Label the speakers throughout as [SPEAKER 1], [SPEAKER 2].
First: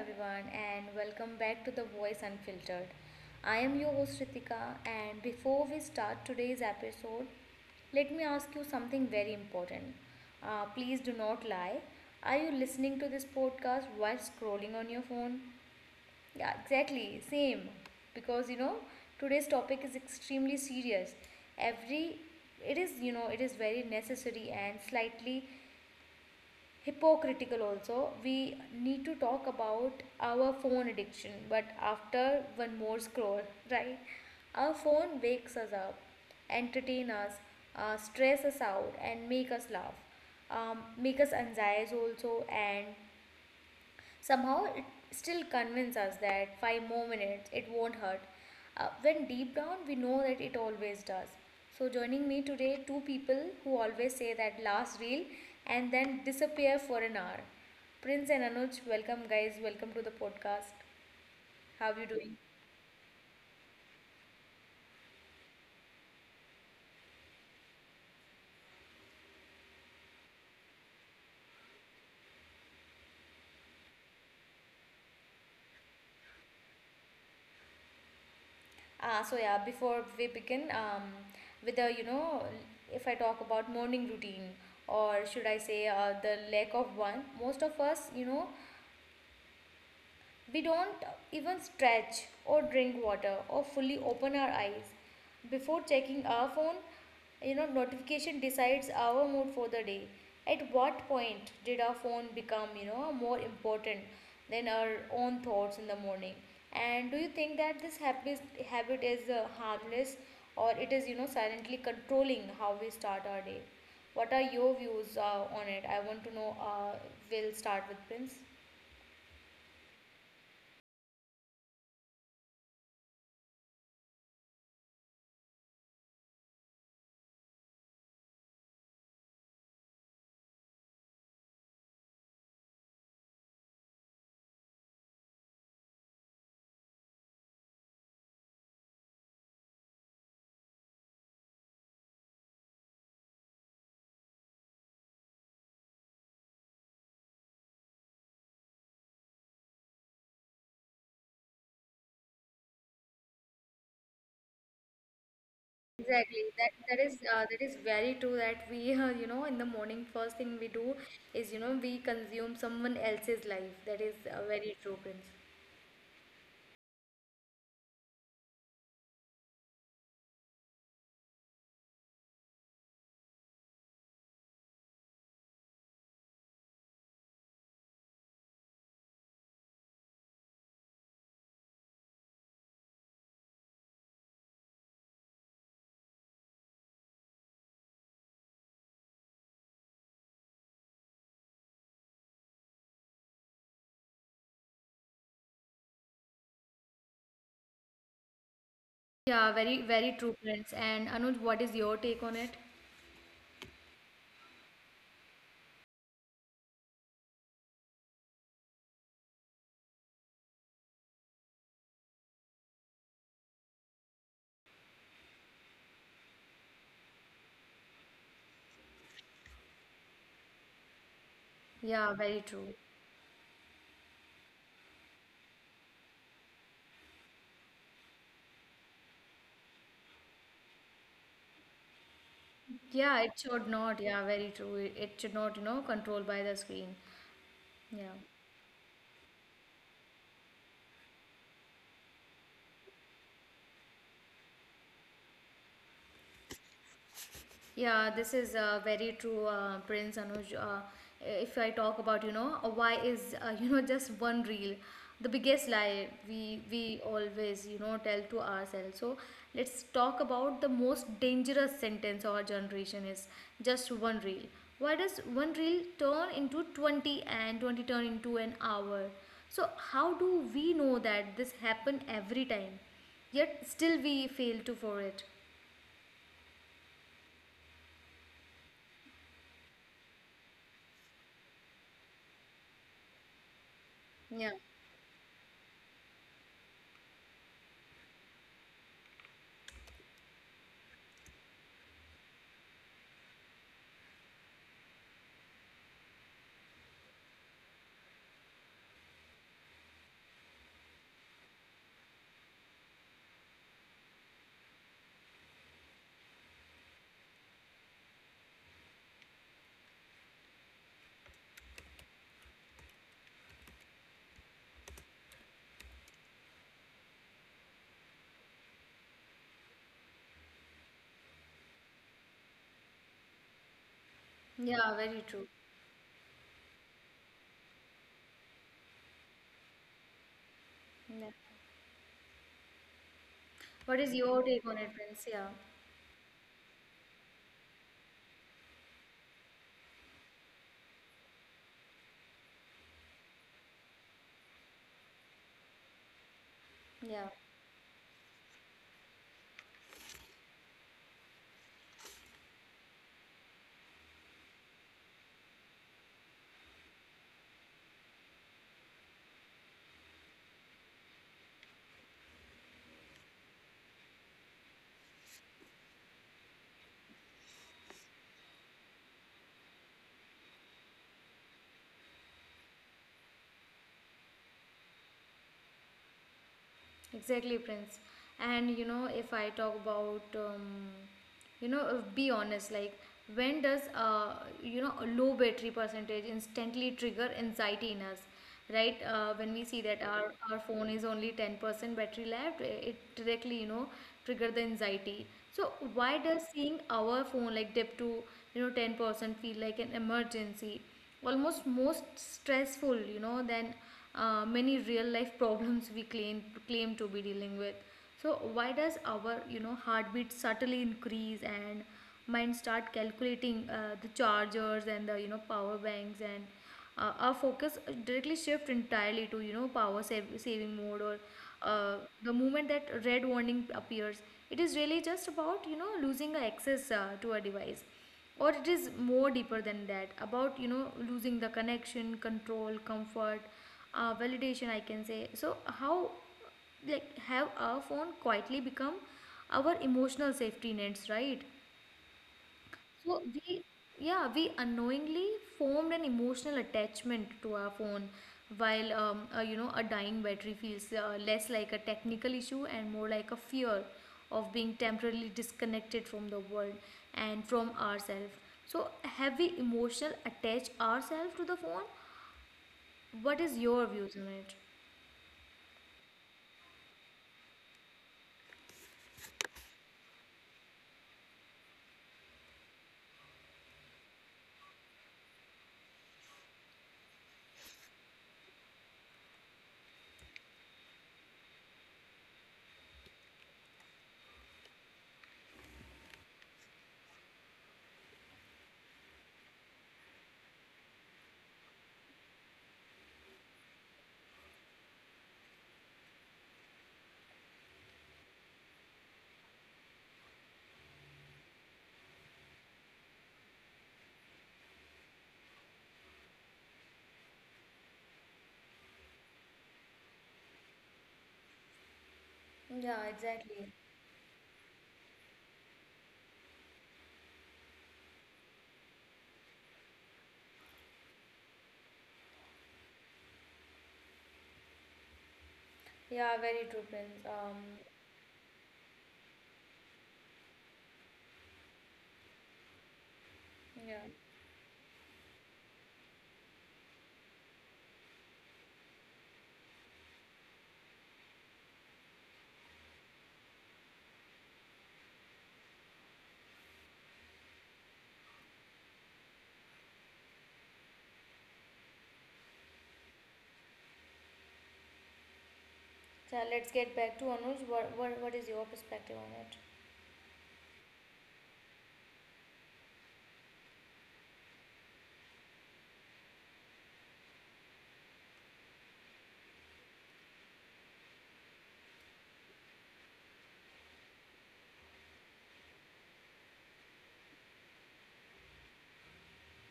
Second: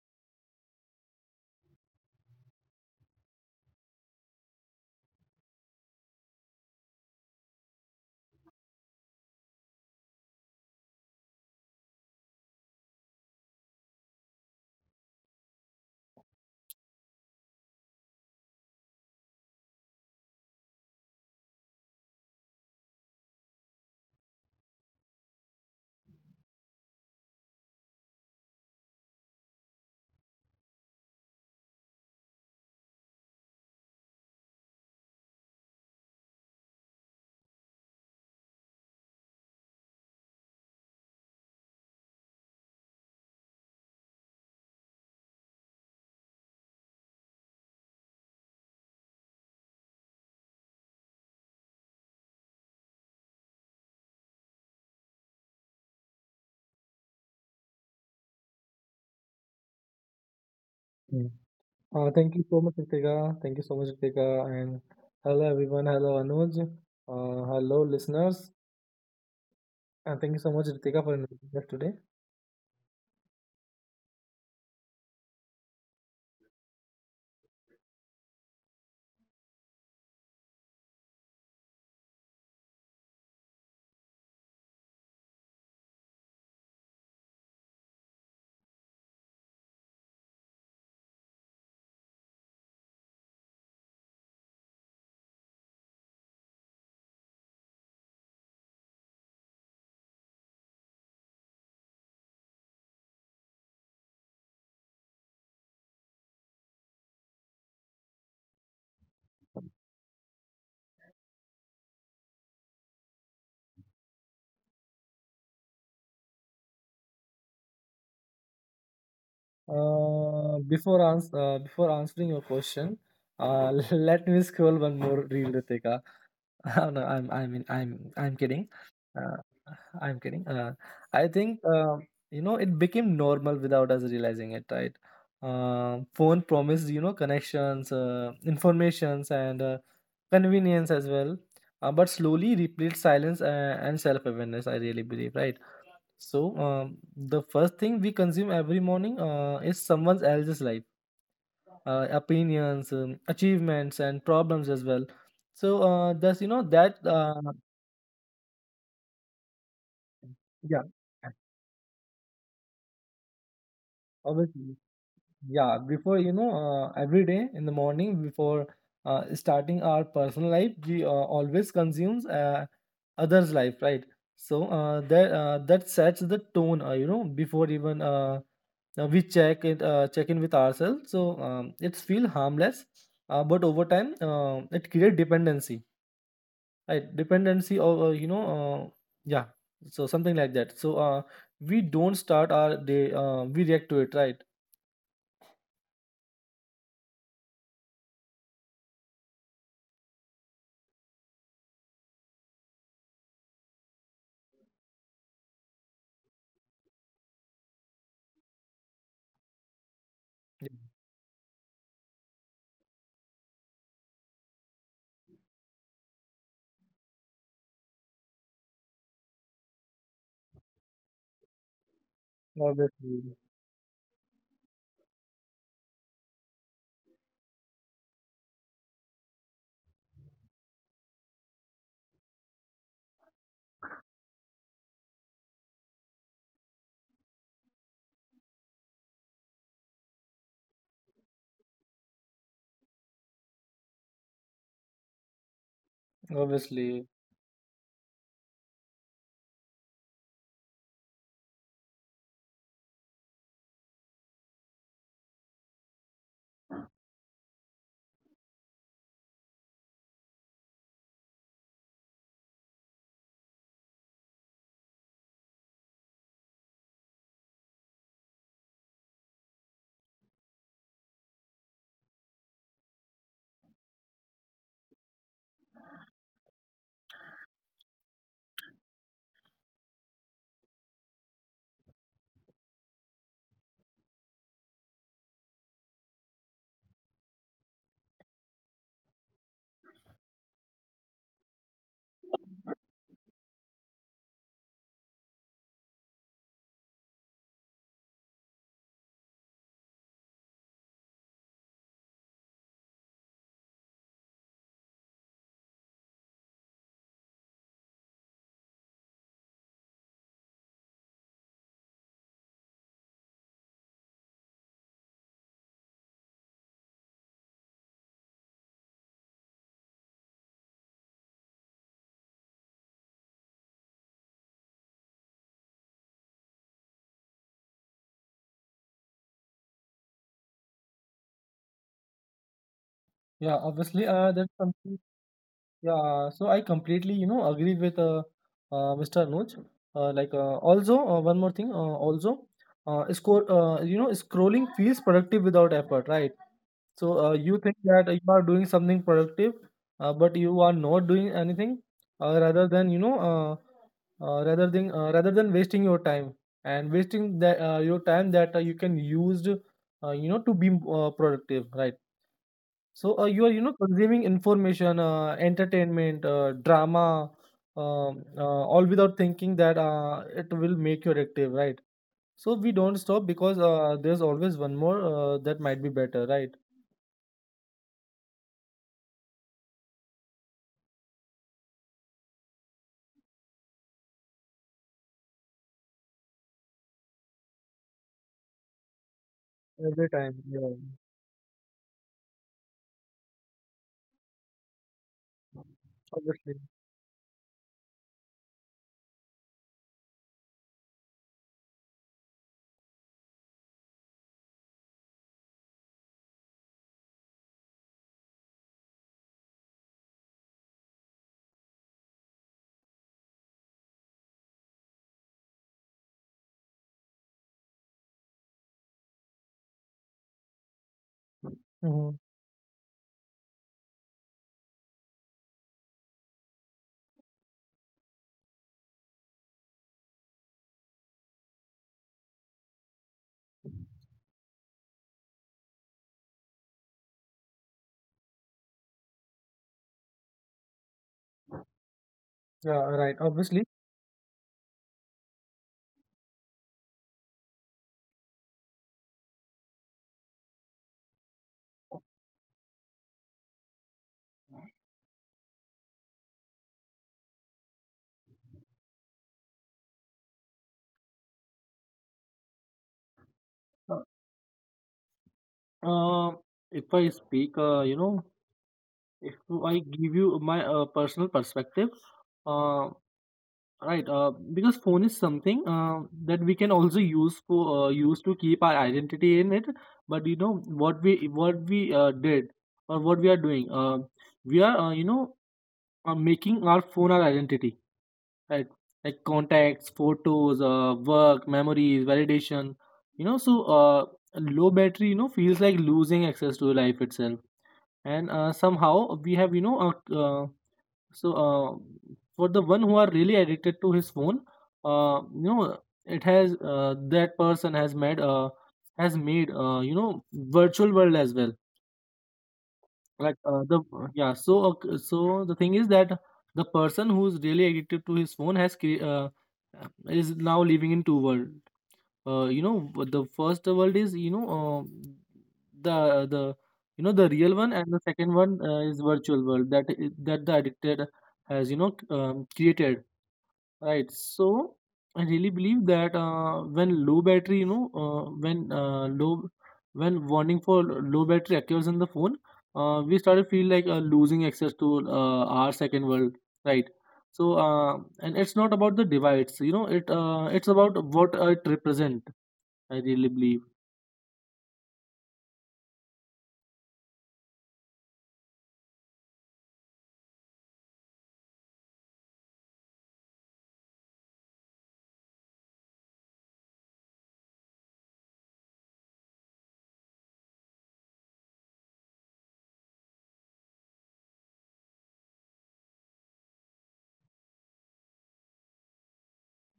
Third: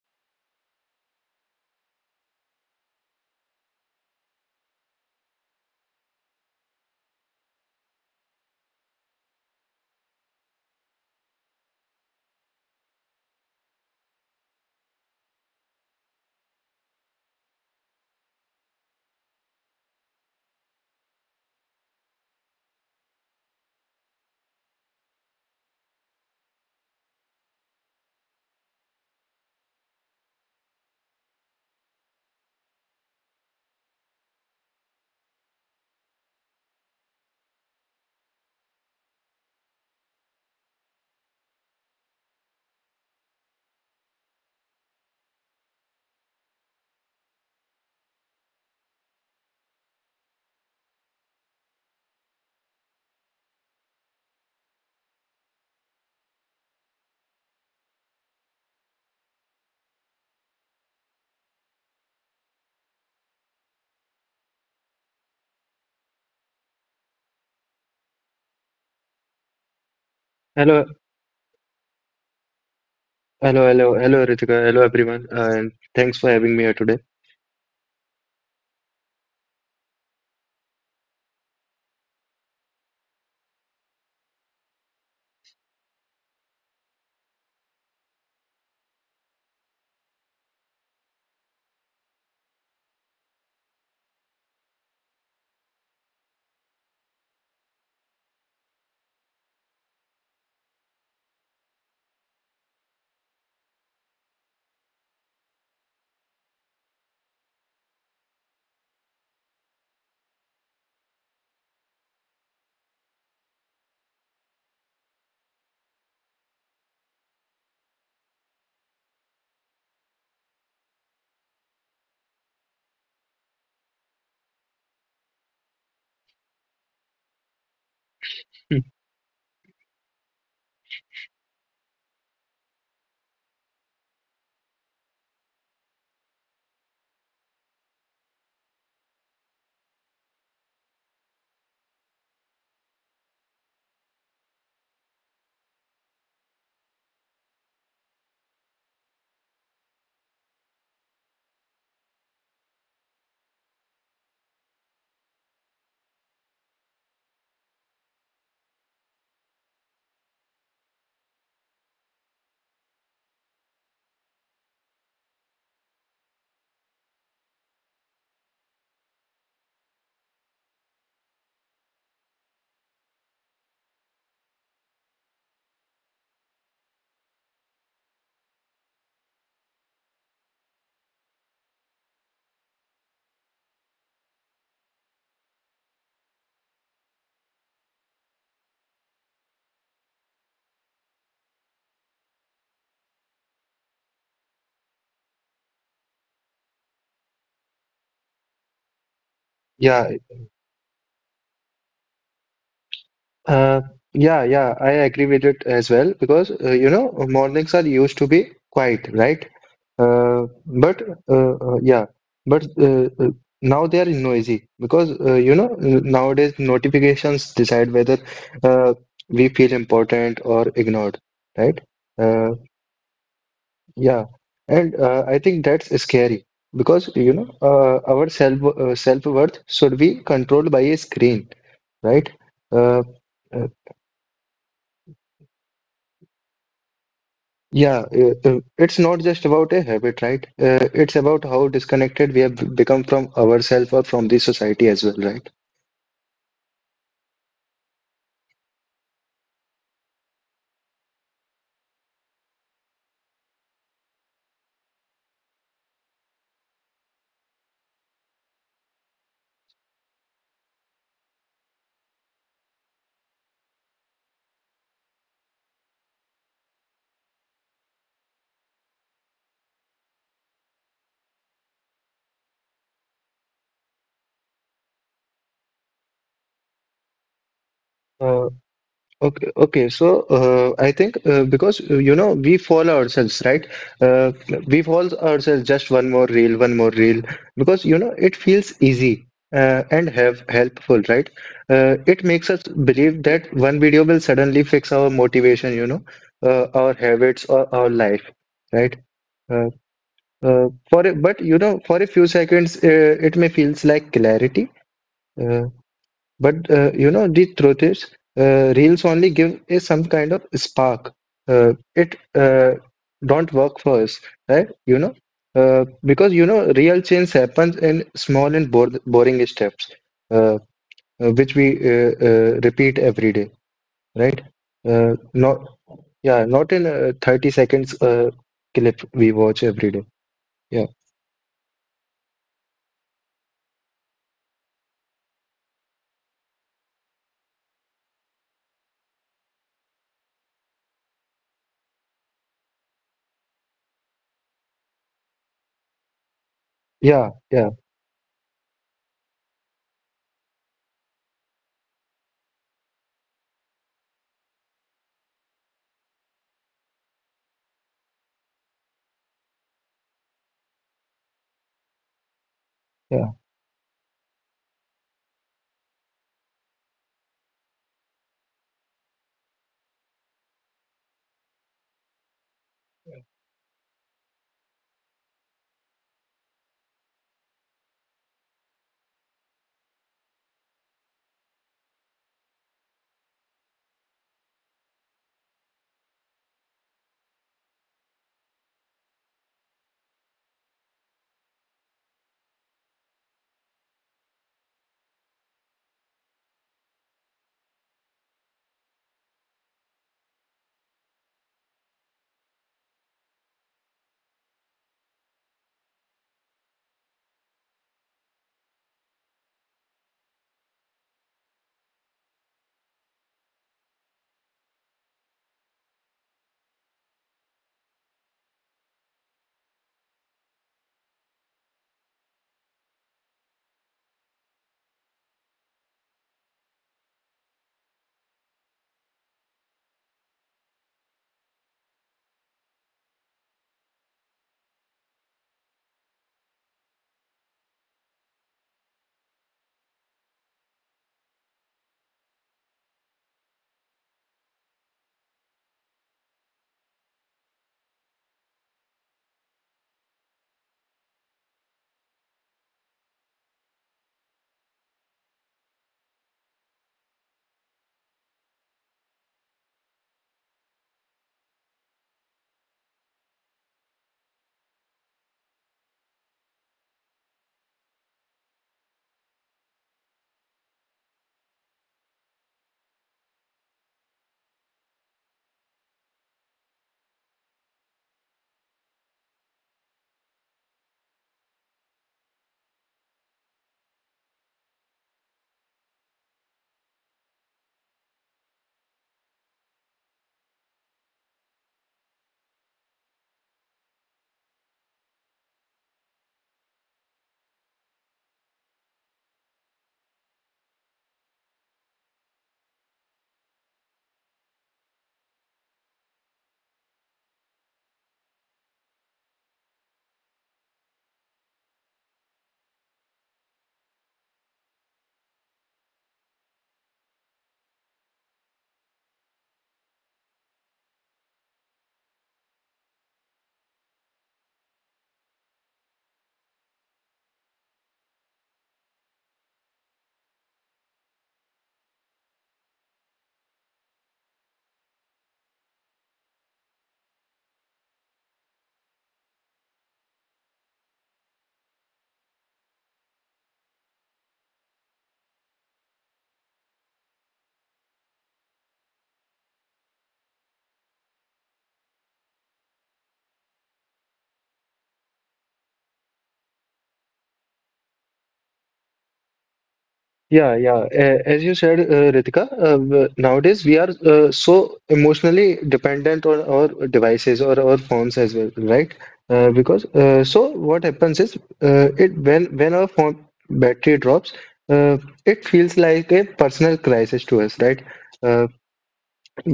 [SPEAKER 1] everyone, and welcome back to the Voice Unfiltered. I am your host Ritika, and before we start today's episode, let me ask you something very important. Please do not lie. Are you listening to this podcast while scrolling on your phone? Yeah, exactly, same. Because you know, today's topic is extremely serious. Every It is you know it is very necessary and slightly hypocritical also. We need to talk about our phone addiction, but after one more scroll, right? Our phone wakes us up, entertain us, stress us out, and make us laugh, make us anxious also, and somehow, it still convinces us that five more minutes, it won't hurt. When deep down, we know that it always does. So, joining me today, two people who always say that last reel and then disappear for an hour. Prince and Anuj, welcome guys, welcome to the podcast.
[SPEAKER 2] Mm.
[SPEAKER 1] How are you
[SPEAKER 2] Thank you
[SPEAKER 1] doing?
[SPEAKER 2] so much, Ritika. Thank you so much, Ritika. And hello, everyone. Hello, Anuj. Hello, listeners. And thank you so much, Ritika,
[SPEAKER 3] Hello,
[SPEAKER 2] for inviting us today.
[SPEAKER 3] hello, Ritika. Hello, everyone, and thanks for having me here today.
[SPEAKER 1] Ah, so yeah, before we begin, with the, you know, if I talk about morning routine, or should I say, the lack of one, most of us, you know, we don't even stretch or drink water or fully open our eyes before checking our phone, you know, notification decides our mood for the day. At what point did our phone become, you know, more important than our own thoughts in the morning? And do you think that this habit is harmless or it is, you know, silently controlling how we start our day? What are your views on it? I want to know. We'll start with Prince.
[SPEAKER 2] Before answering your question, let me scroll one more reel, Ritika. Oh, no, I mean, I'm kidding.
[SPEAKER 3] Hmm.
[SPEAKER 2] Uh, I'm kidding. I think, you know, it became normal without us realizing it, right? Phone promised, you know, connections, informations, and convenience as well, but slowly replaced silence and self-awareness. I really believe, right? So the first thing we consume every morning is someone else's life, opinions, achievements, and problems as well. So thus you
[SPEAKER 1] Exactly.
[SPEAKER 2] know
[SPEAKER 1] That
[SPEAKER 2] that,
[SPEAKER 1] that is that is very true that we you know in the morning first thing we
[SPEAKER 2] yeah,
[SPEAKER 1] do is you know we consume someone else's life. That is
[SPEAKER 2] obviously.
[SPEAKER 1] very true, Prince.
[SPEAKER 2] Yeah, before you know, every day in the morning before starting our personal life, we always consumes others' life, right? So that sets the tone, you know, before even, we check it, check in with ourselves. So it's feel harmless, but over time, it create dependency, right? Dependency of, yeah. So something like that. So we don't start our day, we react to it, right?
[SPEAKER 1] Yeah, very very
[SPEAKER 3] Yeah,
[SPEAKER 1] true, Prince. And Anuj, what is your take on it?
[SPEAKER 3] uh, yeah, I agree with it as well because you know mornings are used to be quiet, right?
[SPEAKER 2] Yeah,
[SPEAKER 3] Uh, but uh, uh, yeah, but now they are noisy because you know nowadays notifications decide whether uh, we feel important or ignored, right?
[SPEAKER 1] Yeah, very
[SPEAKER 3] Uh,
[SPEAKER 1] true.
[SPEAKER 2] obviously.
[SPEAKER 3] Yeah, and I think that's scary because you know our self-worth should be controlled by a screen, right?
[SPEAKER 1] Yeah,
[SPEAKER 3] Uh,
[SPEAKER 1] it should
[SPEAKER 3] uh,
[SPEAKER 1] not. Yeah, very true. It should not, you know, controlled by the screen. Yeah.
[SPEAKER 3] yeah, it's not just about a habit, right? It's about how disconnected we have become from ourselves or from the society as well, right?
[SPEAKER 2] Obviously.
[SPEAKER 1] Yeah, this is very true, Prince Anuj. If I talk about, you know, why is, you know, just one reel the biggest lie we always, you know, tell to ourselves. So let's talk about the most dangerous sentence our generation is just one reel. Why does one reel turn into 20 and 20 turn into an hour? So how do we know that this happen every time? Yet still we fail to for it.
[SPEAKER 3] Okay. So I think because you know we follow ourselves, right? Uh,
[SPEAKER 1] Yeah.
[SPEAKER 3] we follow ourselves just one more reel, because you know it feels easy and have helpful, right? It makes us believe that one video will suddenly fix our motivation, you know, our habits or our life, right? Uh, for a, but you know, For a few seconds, it may feels like clarity. uh, but you know, the truth is, reels only give is some kind of spark. It don't work for us, right? You know, because you know, real change happens in small and boring steps, uh, which we repeat every day, right?
[SPEAKER 1] Yeah, very
[SPEAKER 3] Uh,
[SPEAKER 1] true.
[SPEAKER 3] not yeah, Not in a 30 seconds clip we watch every day. Yeah,
[SPEAKER 1] Yeah.
[SPEAKER 2] Yeah, obviously.
[SPEAKER 1] What is
[SPEAKER 2] That's
[SPEAKER 1] your take on
[SPEAKER 2] something.
[SPEAKER 1] it, Prince? Yeah.
[SPEAKER 2] Yeah. So I completely, you know, agree with Mr. Anuj. Like, also, one more thing, also, you know, scrolling feels productive without effort, right? So,
[SPEAKER 1] Yeah,
[SPEAKER 3] yeah,
[SPEAKER 2] you think
[SPEAKER 3] yeah,
[SPEAKER 2] that you are doing something productive, but you are not doing anything, rather than, you know, rather than wasting your time, and wasting that, your time that, you can used, you know, to be productive, right? So you are, you
[SPEAKER 3] yeah.
[SPEAKER 2] know, consuming information, entertainment, drama, all without thinking that, it will make you addictive, right? So we don't stop because there's always one more that might be better, right?
[SPEAKER 1] exactly, Prince. And you know, if I talk about, you know, be honest, like when does you know, a low battery percentage instantly trigger anxiety in us, right? When we see
[SPEAKER 2] Every
[SPEAKER 1] that
[SPEAKER 2] time,
[SPEAKER 1] our
[SPEAKER 2] yeah,
[SPEAKER 1] phone is only 10% battery left, it directly, you know, trigger the anxiety. So why does
[SPEAKER 2] obviously.
[SPEAKER 1] seeing our phone like dip to, you know, 10% feel like an emergency? Almost most stressful you know than many real life problems we claim to be dealing with, so why does our you know heartbeat subtly increase and mind start calculating the chargers and the you know power banks and our focus directly shift entirely to you know power saving mode or uh,
[SPEAKER 2] Hmm.
[SPEAKER 1] the moment that red warning appears, it is really just about you know losing access to a device or it is more deeper than that about you know losing the connection, control, comfort, validation, I can say. So how like have our phone quietly become our emotional safety nets, right?
[SPEAKER 2] Yeah, right.
[SPEAKER 1] So
[SPEAKER 2] Obviously.
[SPEAKER 1] we, yeah, we unknowingly formed an emotional attachment to our phone, while you know a dying battery feels less like a technical issue and more like a fear of being temporarily disconnected from the world and from ourselves. So have we emotional attach ourselves to the phone? What is your
[SPEAKER 2] Uh,
[SPEAKER 1] views on it?
[SPEAKER 2] uh, if I speak, you know, if I give you my personal perspective, right, because phone is something that we can also use for use to keep our identity in it. But you know what we did, or what we are doing, we are, making our phone our identity, right? Like contacts, photos, work, memories, validation. You know, so low battery, you know, feels like losing access to life itself. And somehow we have, you know, uh, for the one who are really addicted to his phone, you know, it has, that person has made, you know, virtual world as well.
[SPEAKER 1] Yeah,
[SPEAKER 2] Like, the
[SPEAKER 1] exactly.
[SPEAKER 2] yeah. So the thing is that the person who is really addicted to his phone is now living in two world, you know, the first world is, you know, uh, the
[SPEAKER 1] Yeah,
[SPEAKER 2] the
[SPEAKER 1] very true,
[SPEAKER 2] you know, the
[SPEAKER 1] Prince.
[SPEAKER 2] real one, and the second one, is virtual world that, that the addicted has, you know, created,
[SPEAKER 1] Yeah.
[SPEAKER 2] right. So, I really believe that, when low battery, you know, when warning for low battery occurs in the phone, we start to feel like, losing access to, our second world, right. And it's not about the device. You know, it's about what it represents, I really believe.
[SPEAKER 1] So let's get back to Anuj. What is your perspective on it?
[SPEAKER 3] Yeah, A- as you said, Ritika, nowadays we are so emotionally dependent on our devices or our phones as well, right? Because so what happens is it when our phone battery drops, uh, it feels like a personal crisis to us, right? Uh,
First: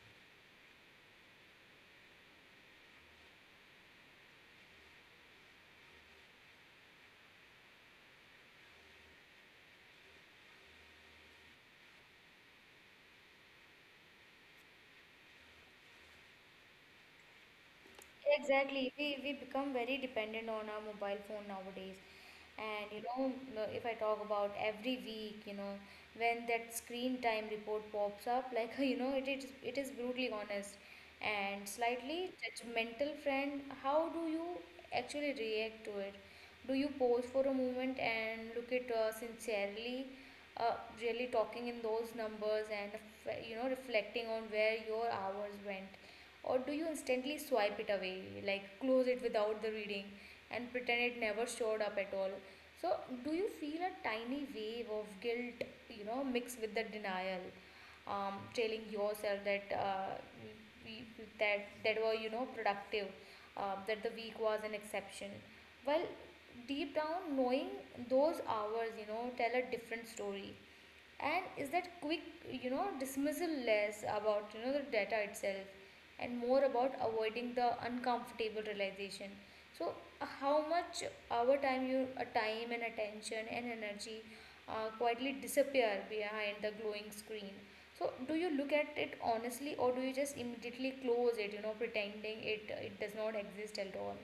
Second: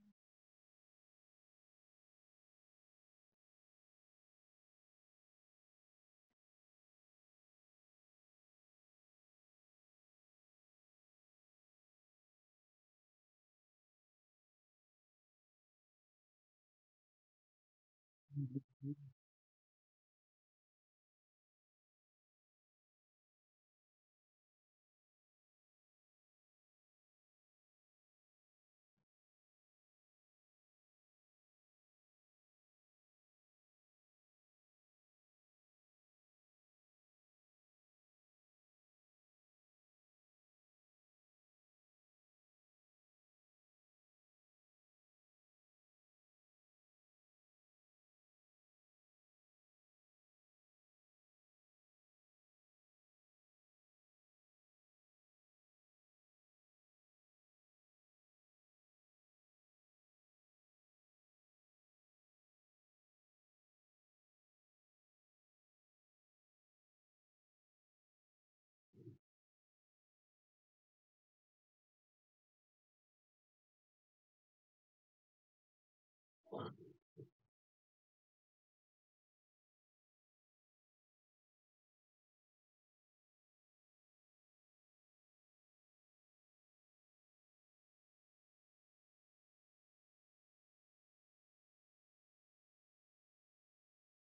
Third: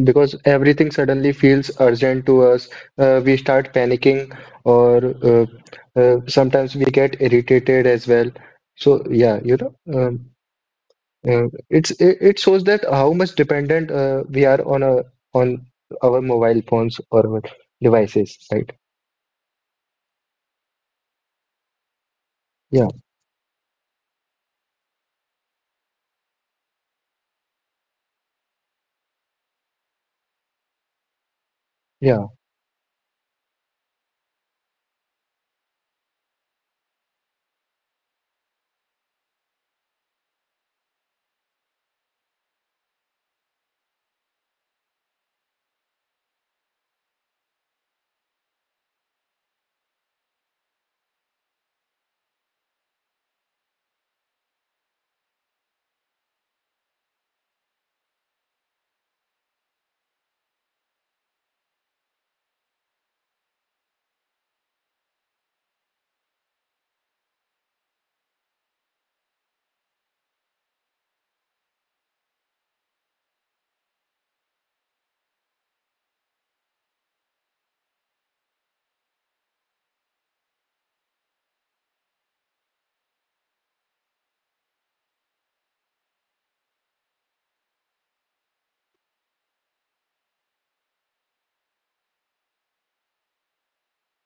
[SPEAKER 3] because everything suddenly feels urgent to us. We start panicking, or uh, sometimes we get irritated as well. So yeah, you know. It's it shows that how much dependent we are on a on our mobile phones or our devices, right?
[SPEAKER 1] Exactly. We become very dependent on our mobile phone nowadays. And
[SPEAKER 3] Yeah,
[SPEAKER 1] you know, if I talk about every week, you know, when that screen time report pops up, like you know, it is brutally honest and slightly
[SPEAKER 3] yeah.
[SPEAKER 1] judgmental friend. How do you actually react to it? Do you pause for a moment and look at sincerely, uh, really talking in those numbers and you know, reflecting on where your hours went? Or do you instantly swipe it away, like close it without the reading and pretend it never showed up at all? So, do you feel a tiny wave of guilt, you know, mixed with the denial, telling yourself that we, that were you know productive, that the week was an exception, while deep down knowing those hours, you know, tell a different story, and is that quick you know dismissal less about you know the data itself and more about avoiding the uncomfortable realization? So how much our time and attention and energy quietly disappear behind the glowing screen, so do you look at it honestly or do you just immediately close it you know pretending it does not exist at all?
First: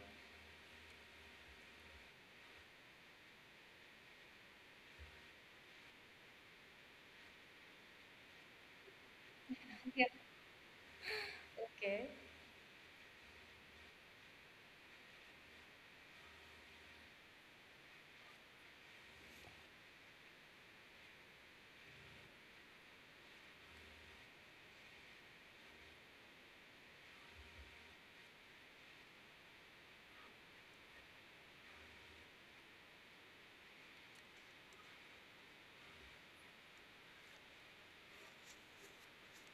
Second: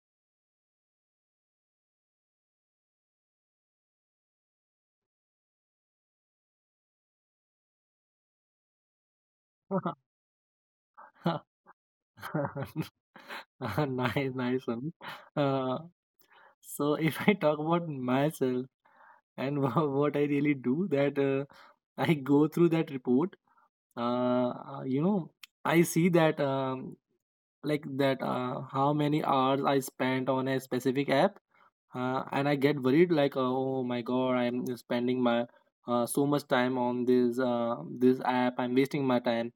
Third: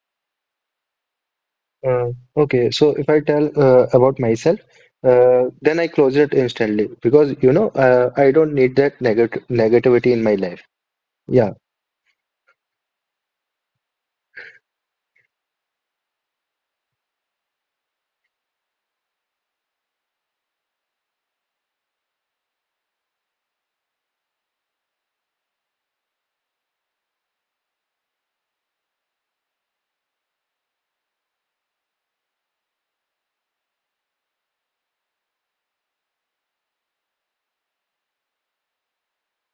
[SPEAKER 3] Uh, okay, so if I tell about myself, then I close it instantly because you know I don't need that negative
[SPEAKER 1] Yeah.
[SPEAKER 3] negativity in my life. Yeah,
[SPEAKER 1] Okay.
[SPEAKER 2] Nice, nice one. Uh, so, if I talk about myself, and what I really do, that, I go through that report. Uh, you know, I see that. Like that, how many hours I spent on a specific app, and I get worried like, oh my god, I'm spending my, so much time on this app, I'm wasting my time.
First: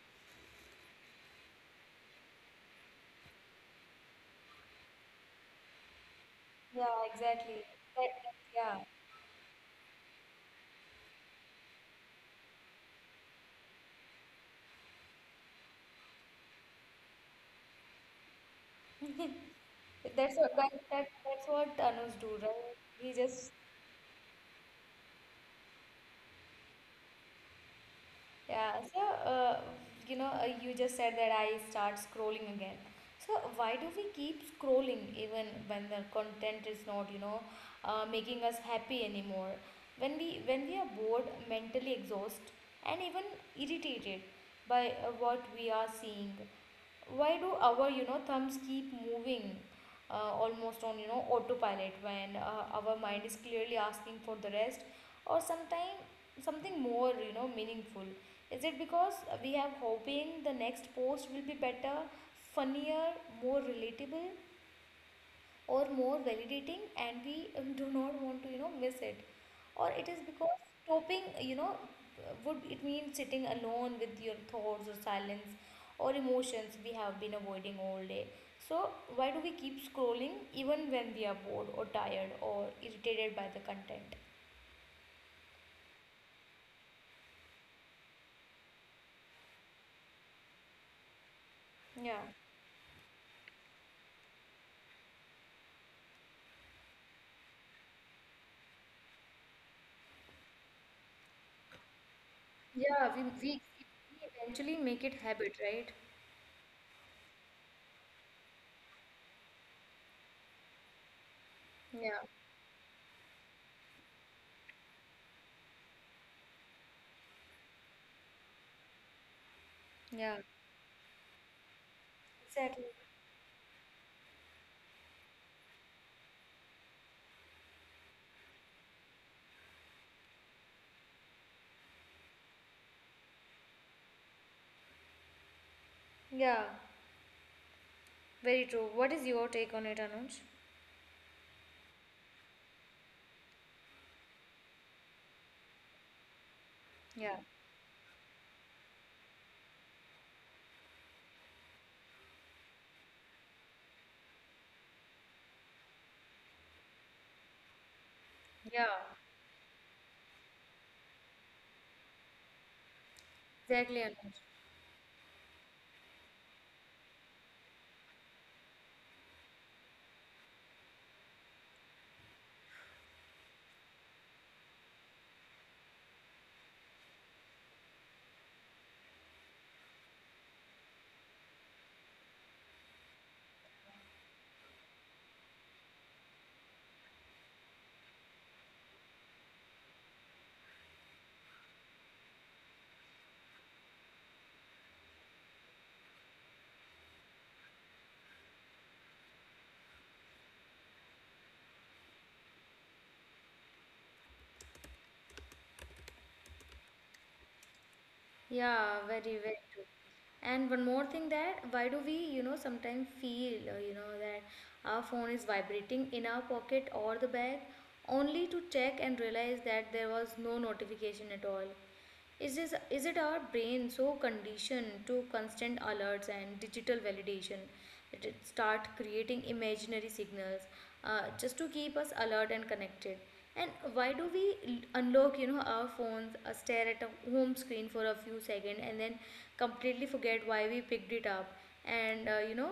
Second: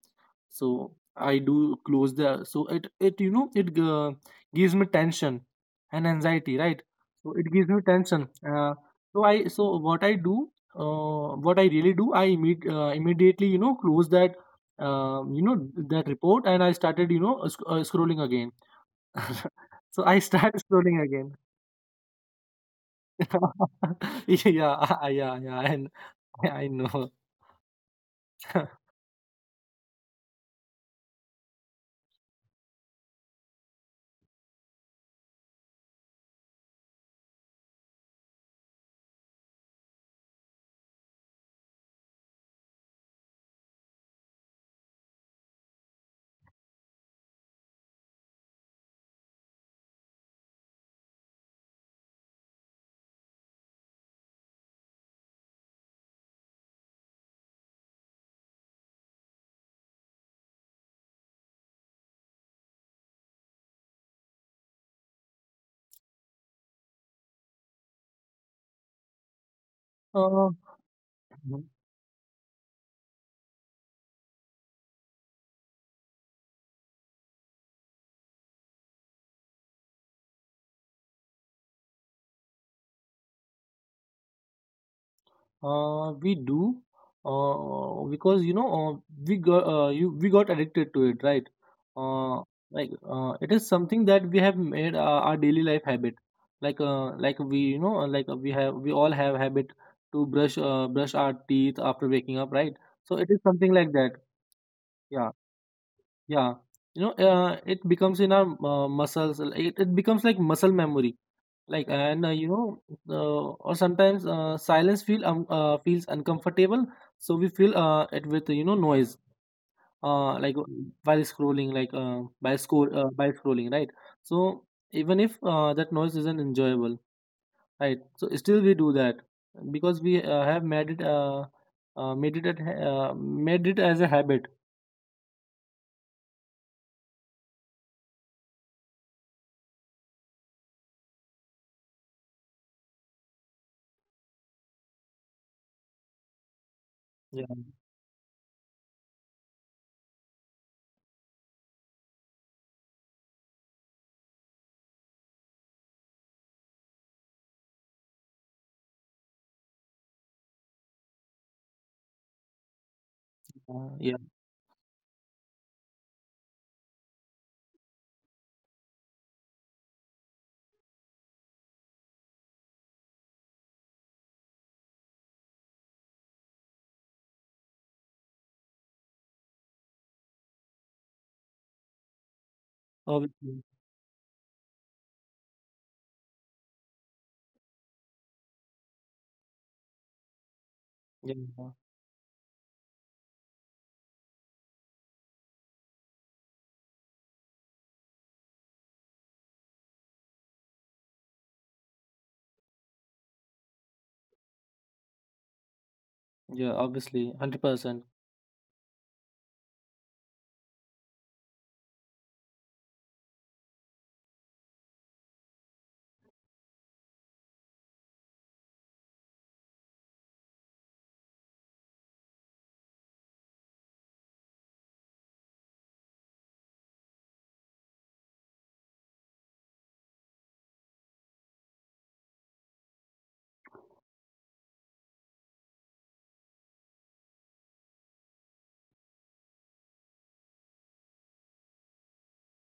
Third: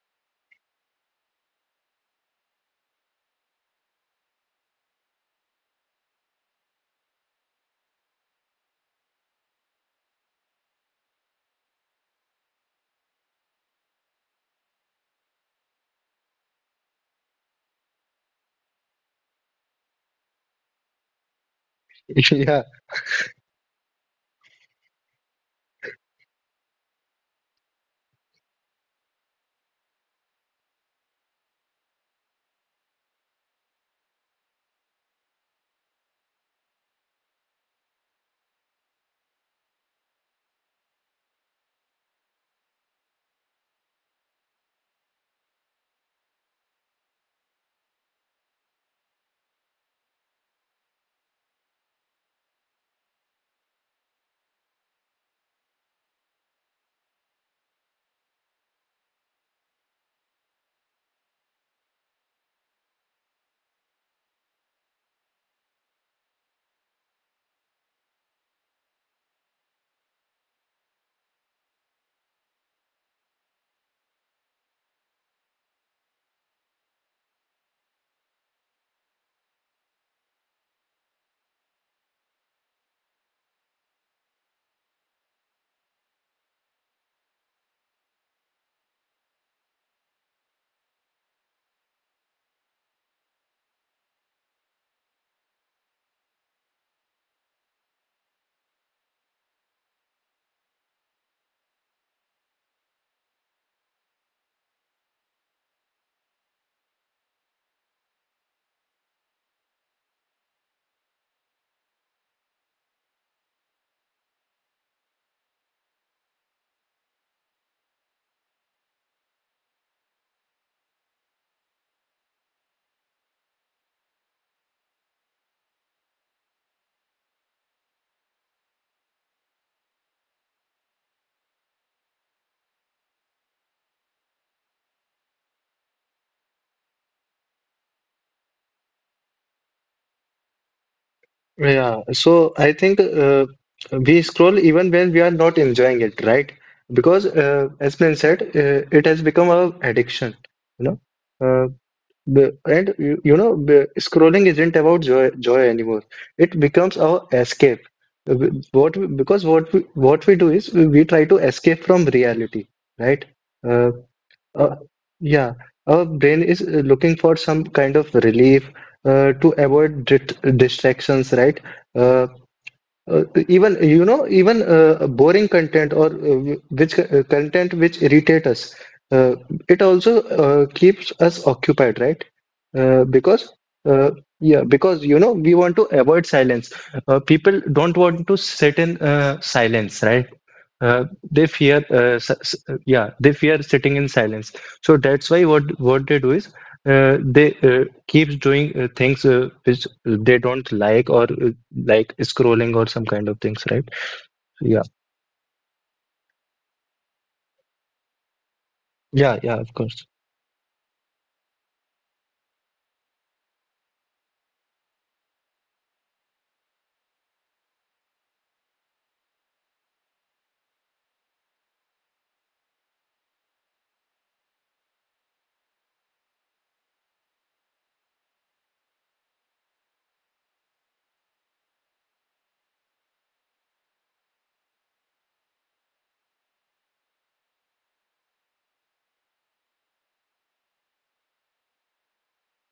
[SPEAKER 2] So, I do close the so it you know, it gives me tension and anxiety, right.
[SPEAKER 1] Yeah,
[SPEAKER 2] So it
[SPEAKER 1] exactly.
[SPEAKER 2] gives me tension,
[SPEAKER 1] That,
[SPEAKER 2] so what I do, what I really do, I immediately, you know, close that, you know, that report. And I started, you know, scrolling again.
[SPEAKER 1] yeah.
[SPEAKER 2] So I
[SPEAKER 1] That's
[SPEAKER 2] start
[SPEAKER 1] what that,
[SPEAKER 2] scrolling
[SPEAKER 1] that
[SPEAKER 2] again.
[SPEAKER 1] that's what Anuj do,
[SPEAKER 3] yeah,
[SPEAKER 1] right? He just
[SPEAKER 2] Yeah, yeah, yeah, yeah, and I know.
[SPEAKER 1] yeah. So uh, you know, you just said that I start scrolling again. So why do we keep scrolling even when the content is not, you know, making us happy anymore? When we are bored, mentally exhausted, and even irritated by what we are seeing, why do our you know thumbs keep moving almost on you know autopilot when our mind is clearly asking for the rest or sometime something more you know meaningful? Is it because we have hoping the next post will be better, funnier, more relatable, or more validating, and we do not want to you know miss it, or it is
[SPEAKER 2] Uh,
[SPEAKER 1] because stopping you know would it means sitting alone with your thoughts or silence or emotions we have been avoiding all day? So why do we keep scrolling even when we are bored or tired or irritated by the content?
[SPEAKER 2] We do, because you know, we got addicted to it, right?
[SPEAKER 1] Yeah.
[SPEAKER 2] Uh, like, it is something that we have made, our daily life habit. Like we, you know, we all have habit to brush our teeth after waking up, right? So
[SPEAKER 1] Yeah,
[SPEAKER 2] it is
[SPEAKER 1] we
[SPEAKER 2] something like that.
[SPEAKER 1] eventually make it
[SPEAKER 2] Yeah,
[SPEAKER 1] habit, right?
[SPEAKER 2] yeah. You know, it becomes in our, muscles. Like, it becomes like muscle memory, like, and,
[SPEAKER 1] Yeah.
[SPEAKER 2] you know, or sometimes, silence feel feels uncomfortable, so we fill, it with, you know, noise, uh,
[SPEAKER 1] Yeah.
[SPEAKER 2] like uh, while scrolling, like uh, by
[SPEAKER 1] Exactly.
[SPEAKER 2] score uh, by scrolling, right. So even if, that noise isn't enjoyable, right. So still we do that, because we, have made it, made it as a habit.
[SPEAKER 1] Yeah. Very true. What is your take on it, Anuj?
[SPEAKER 3] yeah. So I think we scroll even when we are not enjoying it, right? Because
[SPEAKER 1] Yeah.
[SPEAKER 2] Yeah,
[SPEAKER 3] as been said, it has become a addiction. You know. Uh, And you, you know, scrolling isn't about joy anymore. It becomes our escape.
[SPEAKER 1] Yeah.
[SPEAKER 3] What we, because what we do is we try to escape from reality, right? Uh,
[SPEAKER 1] Exactly,
[SPEAKER 2] yeah,
[SPEAKER 1] Anuj.
[SPEAKER 3] uh, yeah, our brain is looking for some kind of relief to avoid distractions, right? Uh, Even you know even boring content or which content which irritate us uh, it also keeps us occupied, right? uh,
[SPEAKER 2] obviously.
[SPEAKER 3] because uh, yeah because you know we want to avoid silence, people don't want to sit in silence, right? uh,
[SPEAKER 2] Yeah,
[SPEAKER 3] they
[SPEAKER 2] yeah,
[SPEAKER 3] fear s s- Yeah, they fear sitting in silence, so that's why what they do is they keeps doing things which they don't like or like scrolling or some kind of things, right? Yeah,
[SPEAKER 2] yeah, obviously. 100%.
[SPEAKER 1] Yeah, very,
[SPEAKER 3] yeah,
[SPEAKER 1] very
[SPEAKER 3] yeah, of
[SPEAKER 1] true.
[SPEAKER 3] course.
[SPEAKER 1] And one more thing that why do we, you know, sometimes feel, you know, that our phone is vibrating in our pocket or the bag only to check and realize that there was no notification at all. Is, this, is it our brain so conditioned to constant alerts and digital validation that it start creating imaginary signals just to keep us alert and connected? And why do we unlock, you know, our phones, stare at a home screen for a few seconds, and then completely forget why we picked it up? And you know,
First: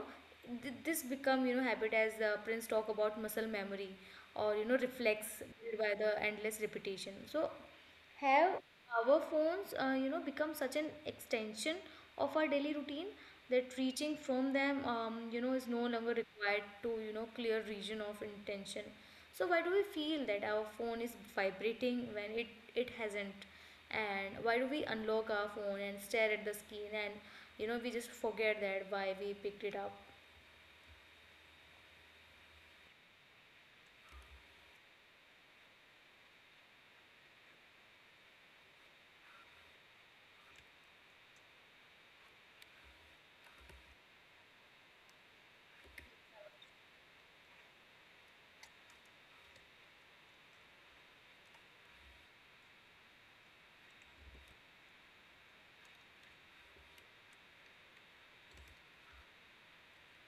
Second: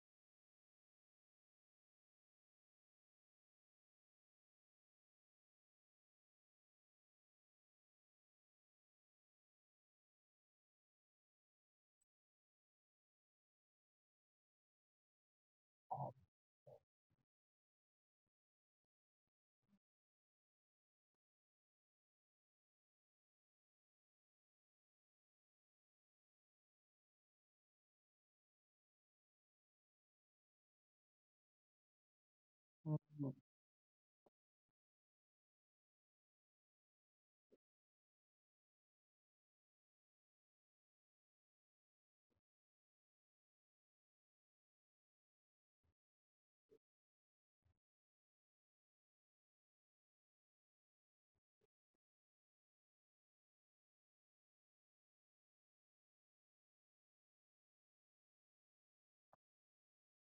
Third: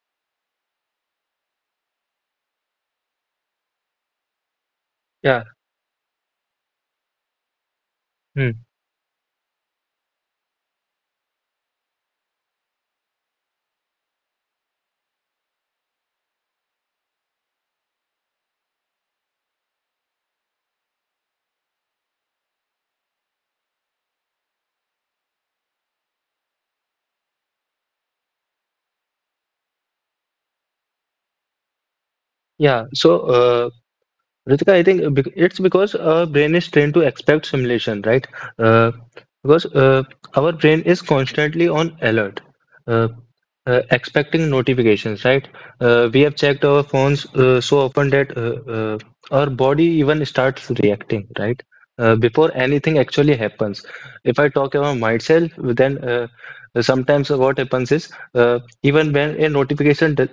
[SPEAKER 1] this become you know habit as Prince talk about muscle memory or you know
[SPEAKER 3] Yeah,
[SPEAKER 1] reflex built by the endless repetition. So have
[SPEAKER 3] hmm.
[SPEAKER 1] our phones you know become such an extension of our daily routine that reaching from them you know is no longer required to you know clear region of intention, so why do we feel that our phone is vibrating when it hasn't, and why do we unlock our phone and stare at the screen and you know we just forget that why we picked it up?
[SPEAKER 3] Yeah. So, Ritika, I think it's because our brain is trained to expect simulation, right? Uh, because our brain is constantly on alert, uh, expecting notifications, right? We have checked our phones so often that our body even starts reacting, right? Before anything actually happens. If I talk about myself, then sometimes what happens is even when a notification uh,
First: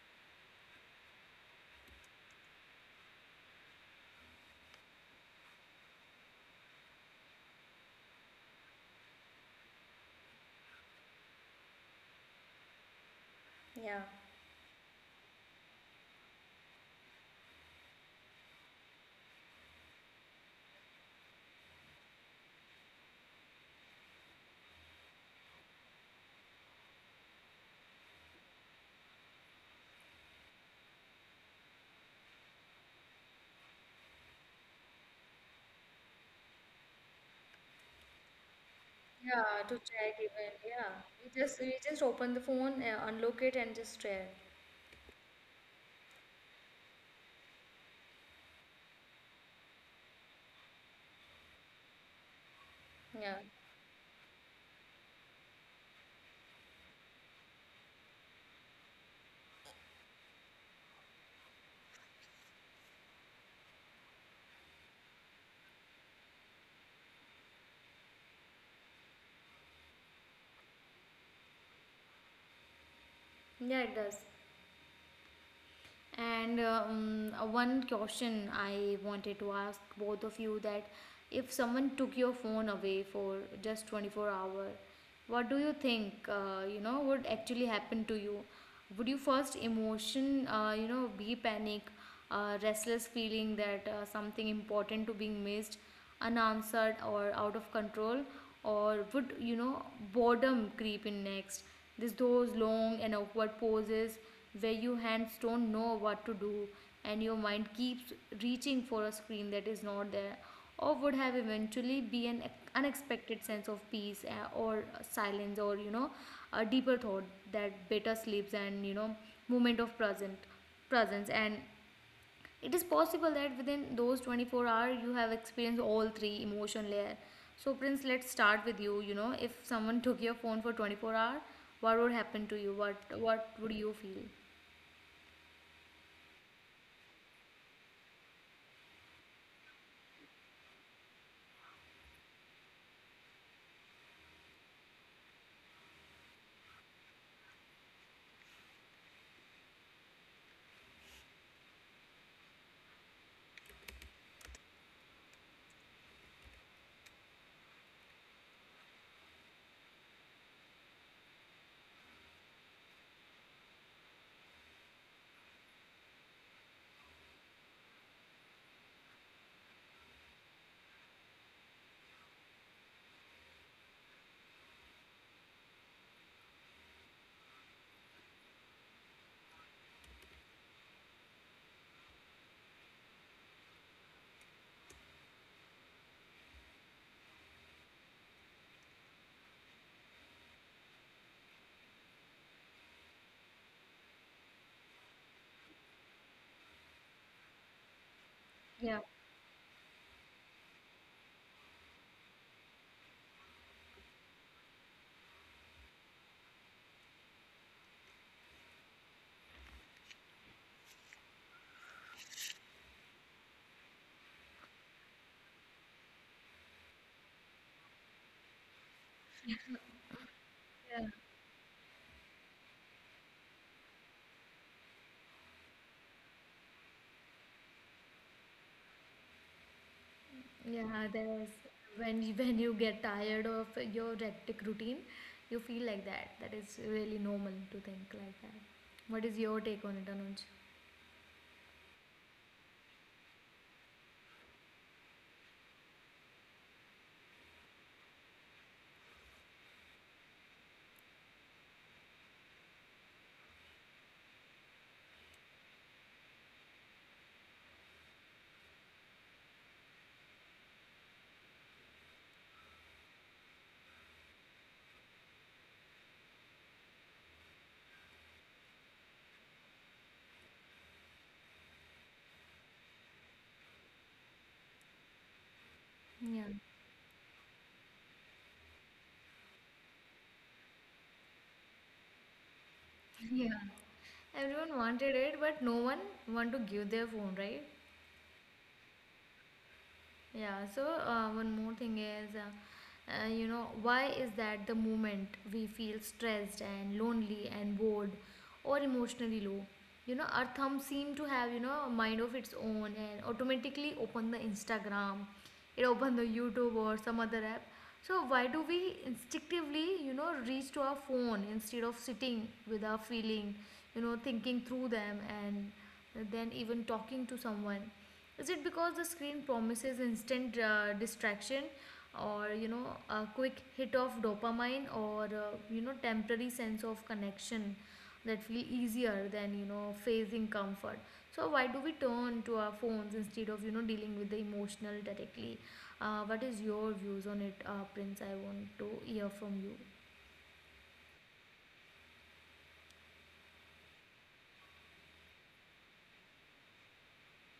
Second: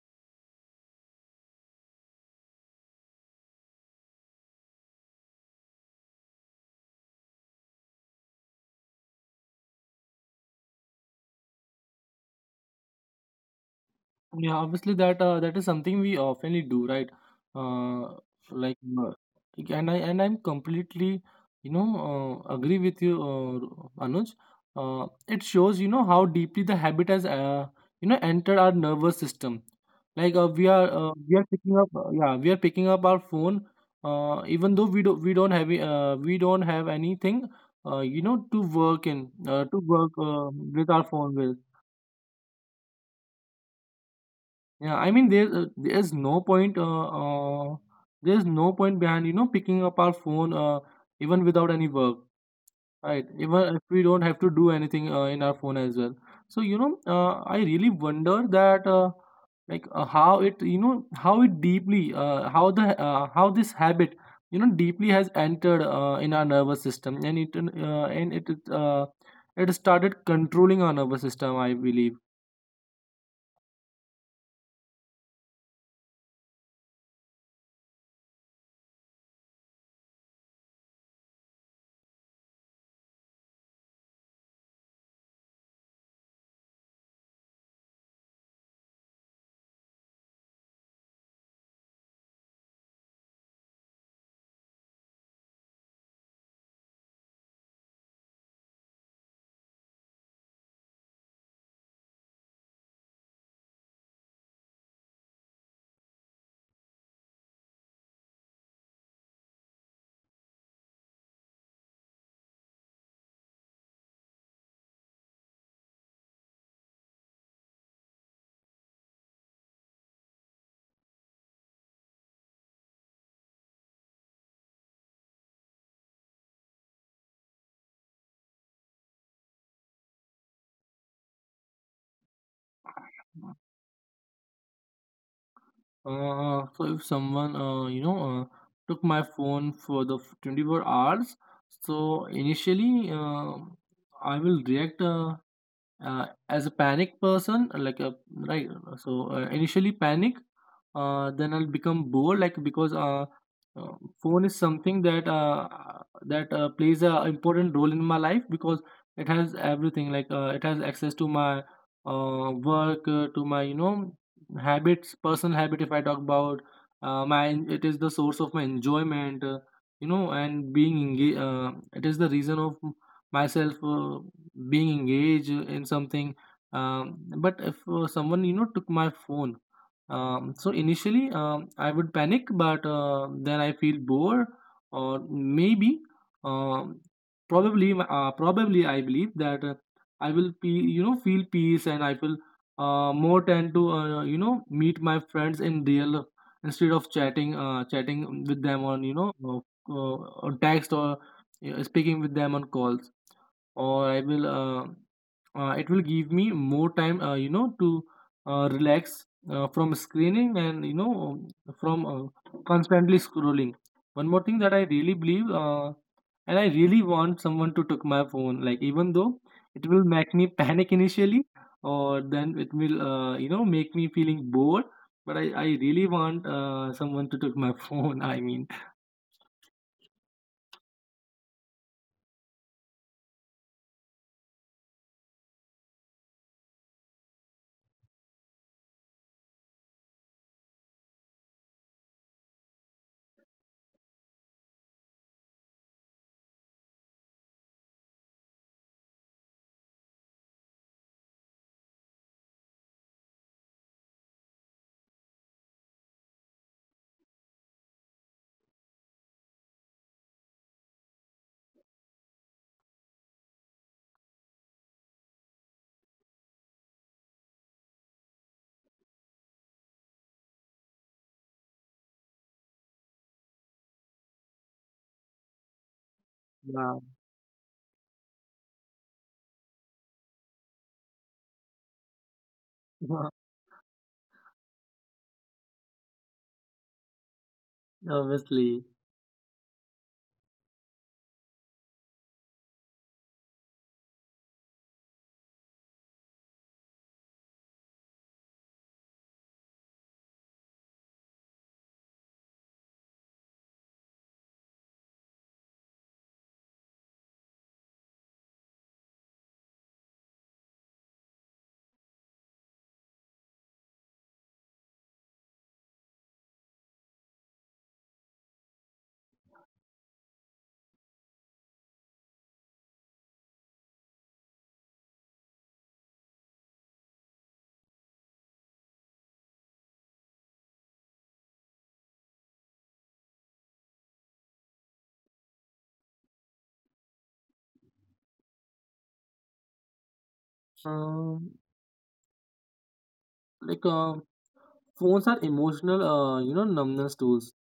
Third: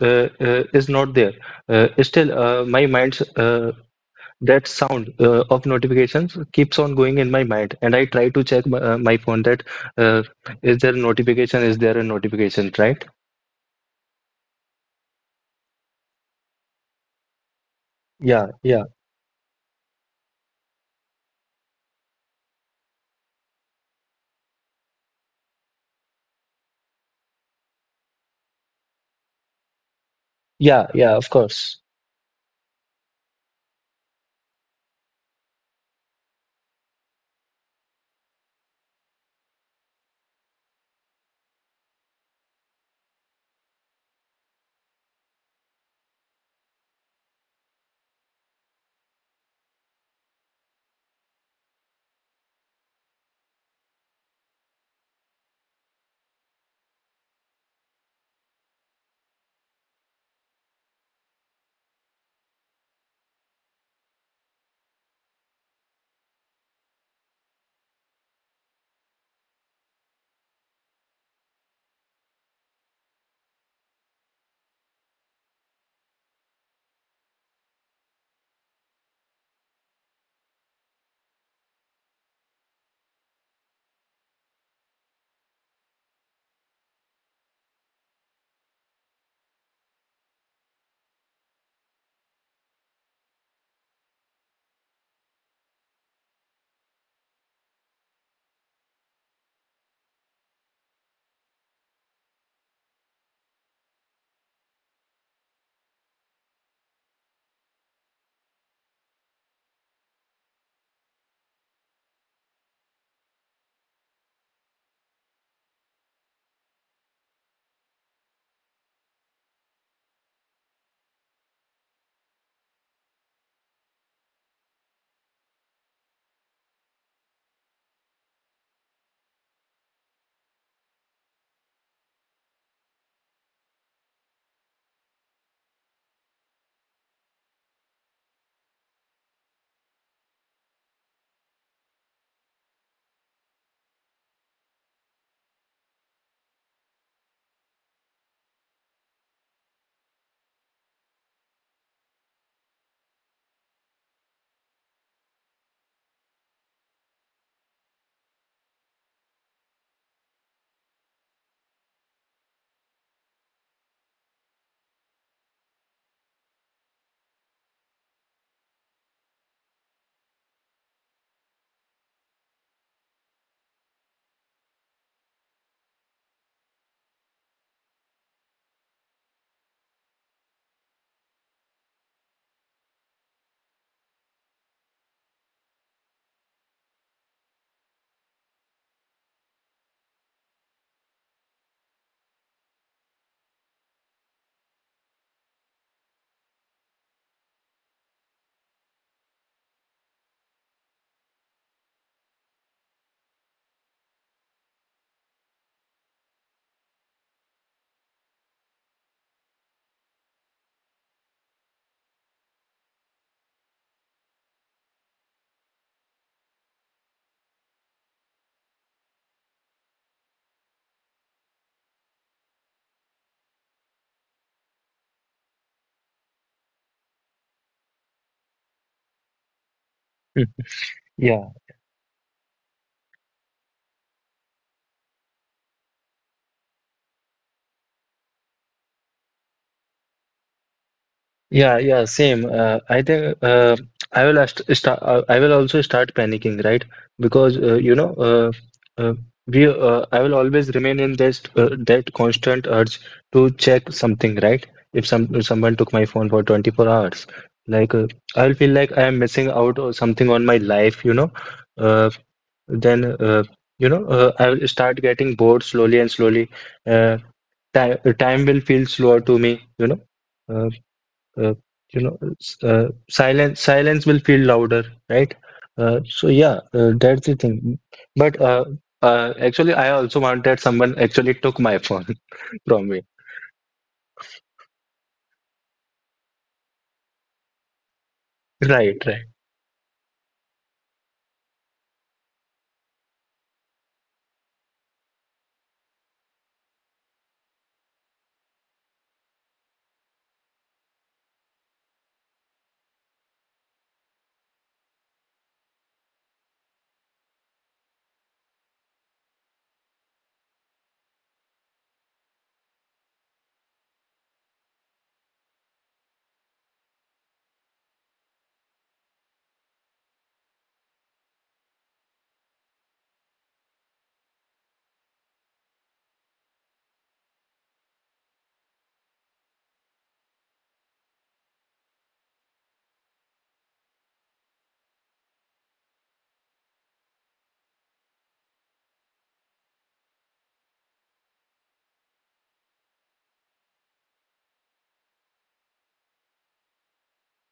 [SPEAKER 3] uh, is not there, still my mind's that sound of notifications keeps on going in my mind and I try to check my phone that uh, is there a notification, is there a notification, right?
[SPEAKER 1] Yeah,
[SPEAKER 2] Yeah, obviously that is something we oftenly do, right? Uh,
[SPEAKER 3] Yeah,
[SPEAKER 2] like,
[SPEAKER 3] yeah,
[SPEAKER 2] uh, like, and I and I'm completely, you know, agree with you, Anuj. It shows, you know, how deeply the habit has, you know, entered our nervous system. Like uh, we
[SPEAKER 3] yeah,
[SPEAKER 2] are uh,
[SPEAKER 3] yeah, of
[SPEAKER 2] we are picking
[SPEAKER 3] course.
[SPEAKER 2] up, yeah, we are picking up our phone, even though we don't have we don't have anything, you know,
[SPEAKER 1] yeah, to
[SPEAKER 2] to work,
[SPEAKER 1] check even,
[SPEAKER 2] with
[SPEAKER 1] yeah,
[SPEAKER 2] our phone with.
[SPEAKER 1] we just open the phone, unlock it and just stare.
[SPEAKER 2] Yeah, I mean, there's no point, uh there's no point behind, you know, picking up our phone, even without any work, right.
[SPEAKER 1] Yeah.
[SPEAKER 2] Even if we don't have to do anything, in our phone as well. So, you know, I really wonder that, like how it you know how it deeply how the how this habit, you know, deeply has entered, in our nervous system, and it it started controlling our nervous system, I believe.
[SPEAKER 1] Yeah, it does. And one question I wanted to ask both of you that if someone took your phone away for just 24-hour, what do you think you know would actually happen to you? Would you first emotion you know be panic, restless feeling that something important to being missed, unanswered, or out of control, or would you know boredom creep in next? This those long and awkward pauses where your hands don't know what to do and your mind keeps reaching for a screen that is not there, or would have eventually be an unexpected sense of peace or silence or you know a deeper thought that better sleeps and you know moment of present presence and it is possible that within those 24 hours you have experienced all three emotion layer. So Prince let's start with you, you know if someone took your phone for 24 hours, what would happen to you? What would you feel?
[SPEAKER 2] So if someone, you know, took my phone for 24 hours, so initially, I will react, as a panic person, like a, right. So initially panic. Then I'll become bored, like, because, uh, phone is something that, that plays a important role in my life, because it has everything, it has access to my, work, to my, you know, habits, personal habit, if I talk about, my it is the source of my enjoyment, you know, and being engaged, it is the reason of myself, being engaged in something. But if, someone, you know, took my phone. So initially, I would panic, but, then I feel bored. Or maybe, um, probably I believe that, I will be, you know, feel peace, and I will, more tend to, you know, meet my friends in real, instead of chatting with them on,
[SPEAKER 1] Yeah,
[SPEAKER 2] you know, uh, or text, or, you know, speaking with them on calls, or I will, it will give me more time, you know, to, relax, from screening, and, you know, from, constantly scrolling. One more thing that I really believe, and I really want someone to take my phone, like, even though it will make me panic initially, or then it will, you know, make me feeling bored, but I really want, someone to take my phone. I mean,
[SPEAKER 3] Hmm.
[SPEAKER 1] and you- when you get tired of your hectic routine, you feel like that. That is really normal to think like that. What is your take on it, Anuj?
[SPEAKER 3] Yeah, same. I think start. I will also start panicking, right? Because you know, uh, we. I will always remain in this that constant urge to check something, right? If someone took my phone for 24 hours, like uh, I will feel like I am missing out or something on my life, you know. Uh, then you know, I will start getting bored slowly and slowly. Uh, time will feel slower to me, you know. Uh, uh, you know silence will feel louder, right?
[SPEAKER 1] Yeah.
[SPEAKER 3] So yeah,
[SPEAKER 2] yeah.
[SPEAKER 3] that's the thing. But actually I also want that someone actually took my phone from me.
[SPEAKER 1] Yeah. Everyone wanted it, but no one want to give their phone, right?
[SPEAKER 2] Obviously.
[SPEAKER 3] Right, right.
[SPEAKER 1] Yeah, so one more thing is, why is that the moment we feel stressed and lonely and bored or emotionally low? Our thumb seem to have, a mind of its own and automatically open the Instagram, it open the YouTube or some other app. So why do we instinctively, reach to our phone instead of sitting with our feeling, thinking through them and then even talking to someone? Is it because the screen promises instant distraction, or a quick hit of dopamine, or temporary sense of connection that feel easier than facing comfort? So why do we turn to our phones instead of dealing with the emotional directly? What is your views on it, Prince? I want to hear from you.
[SPEAKER 2] Um, like, phones are emotional, you know, numbness tools,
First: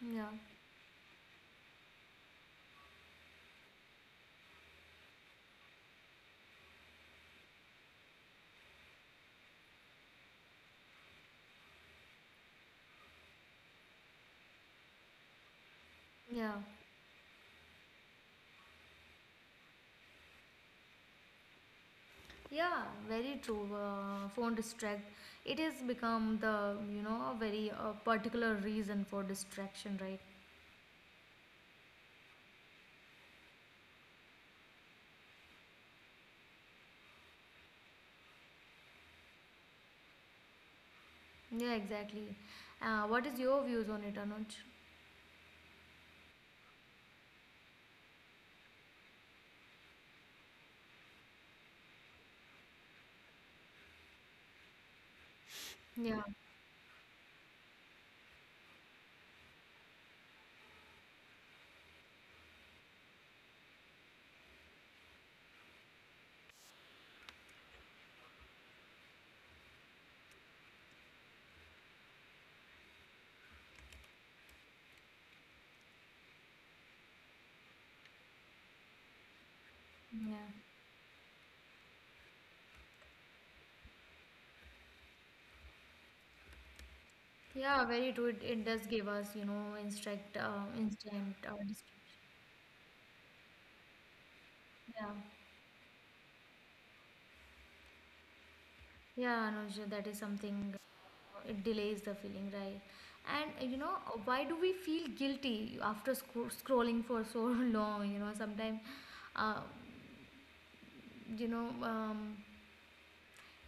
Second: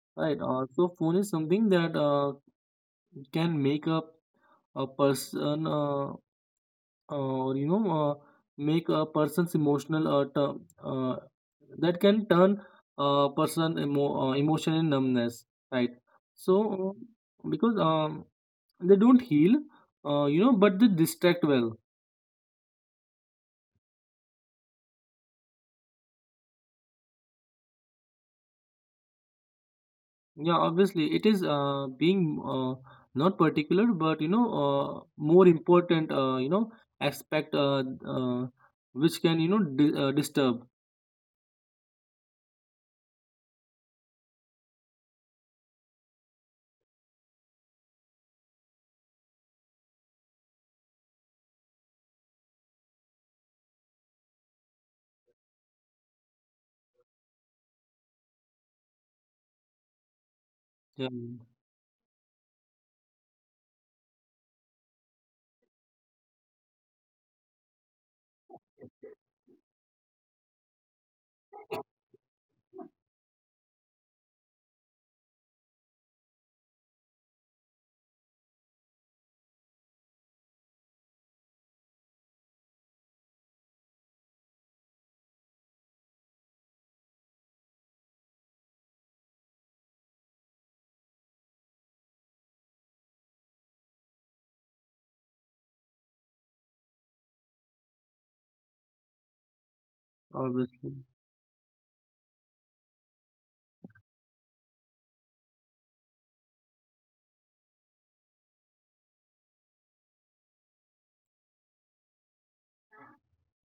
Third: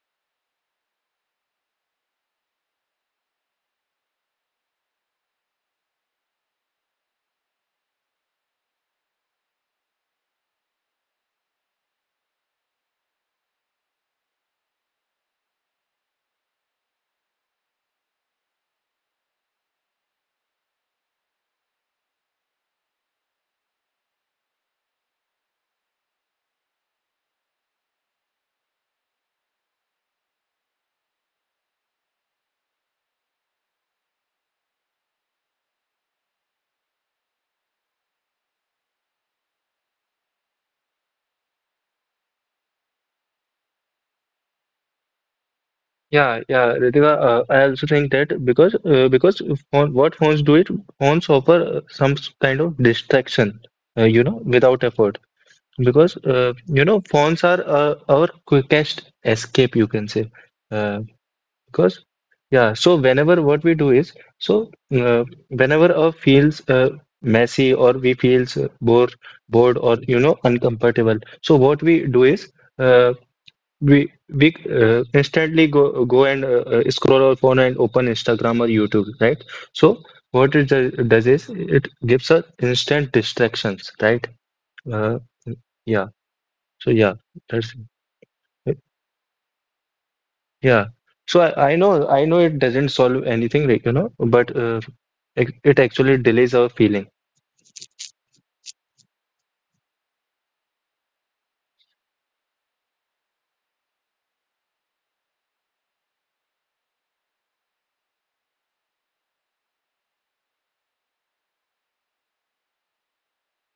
[SPEAKER 1] yeah
[SPEAKER 2] right. So phone is something that, can make up a person, or, you know, make a person's emotional, uh, that can turn a person, emotion in numbness, right.
[SPEAKER 1] yeah
[SPEAKER 2] So because, they don't heal, you know, but they distract well.
[SPEAKER 1] Yeah, very true. Phone distract. It has become the a very particular reason for distraction, right?
[SPEAKER 2] Yeah, obviously it is, being, not particular, but, you know, more important, you know, aspect, which can, you know, disturb.
[SPEAKER 1] Yeah, exactly. What is your views on it, Anuj?
[SPEAKER 3] Yeah, Ritika, I also think that, because because phone, what phones do it, phones offer some kind of distraction you know without effort, because
[SPEAKER 1] Yeah,
[SPEAKER 3] you know phones are our quickest escape, you can say. Uh,
[SPEAKER 2] Yeah,
[SPEAKER 3] Because, yeah, so whenever what we do is, so whenever a feels messy or we feels bored or you know uncomfortable, so what we do is uh, we instantly go and scroll our phone and open Instagram or YouTube, right? So what
[SPEAKER 1] yeah,
[SPEAKER 3] it does is it gives us instant distractions, right? Uh, yeah. So yeah, that's
[SPEAKER 1] yeah. Very true. It does give us instant
[SPEAKER 3] yeah. So
[SPEAKER 1] distraction.
[SPEAKER 3] I know it doesn't solve anything, like, you know, but
[SPEAKER 1] Yeah,
[SPEAKER 3] it, it actually delays our feeling.
[SPEAKER 1] yeah, Anuj. That is something.
[SPEAKER 2] obviously.
[SPEAKER 1] It delays the feeling, right? And why do we feel guilty after scrolling for so long? Sometimes uh, you know um,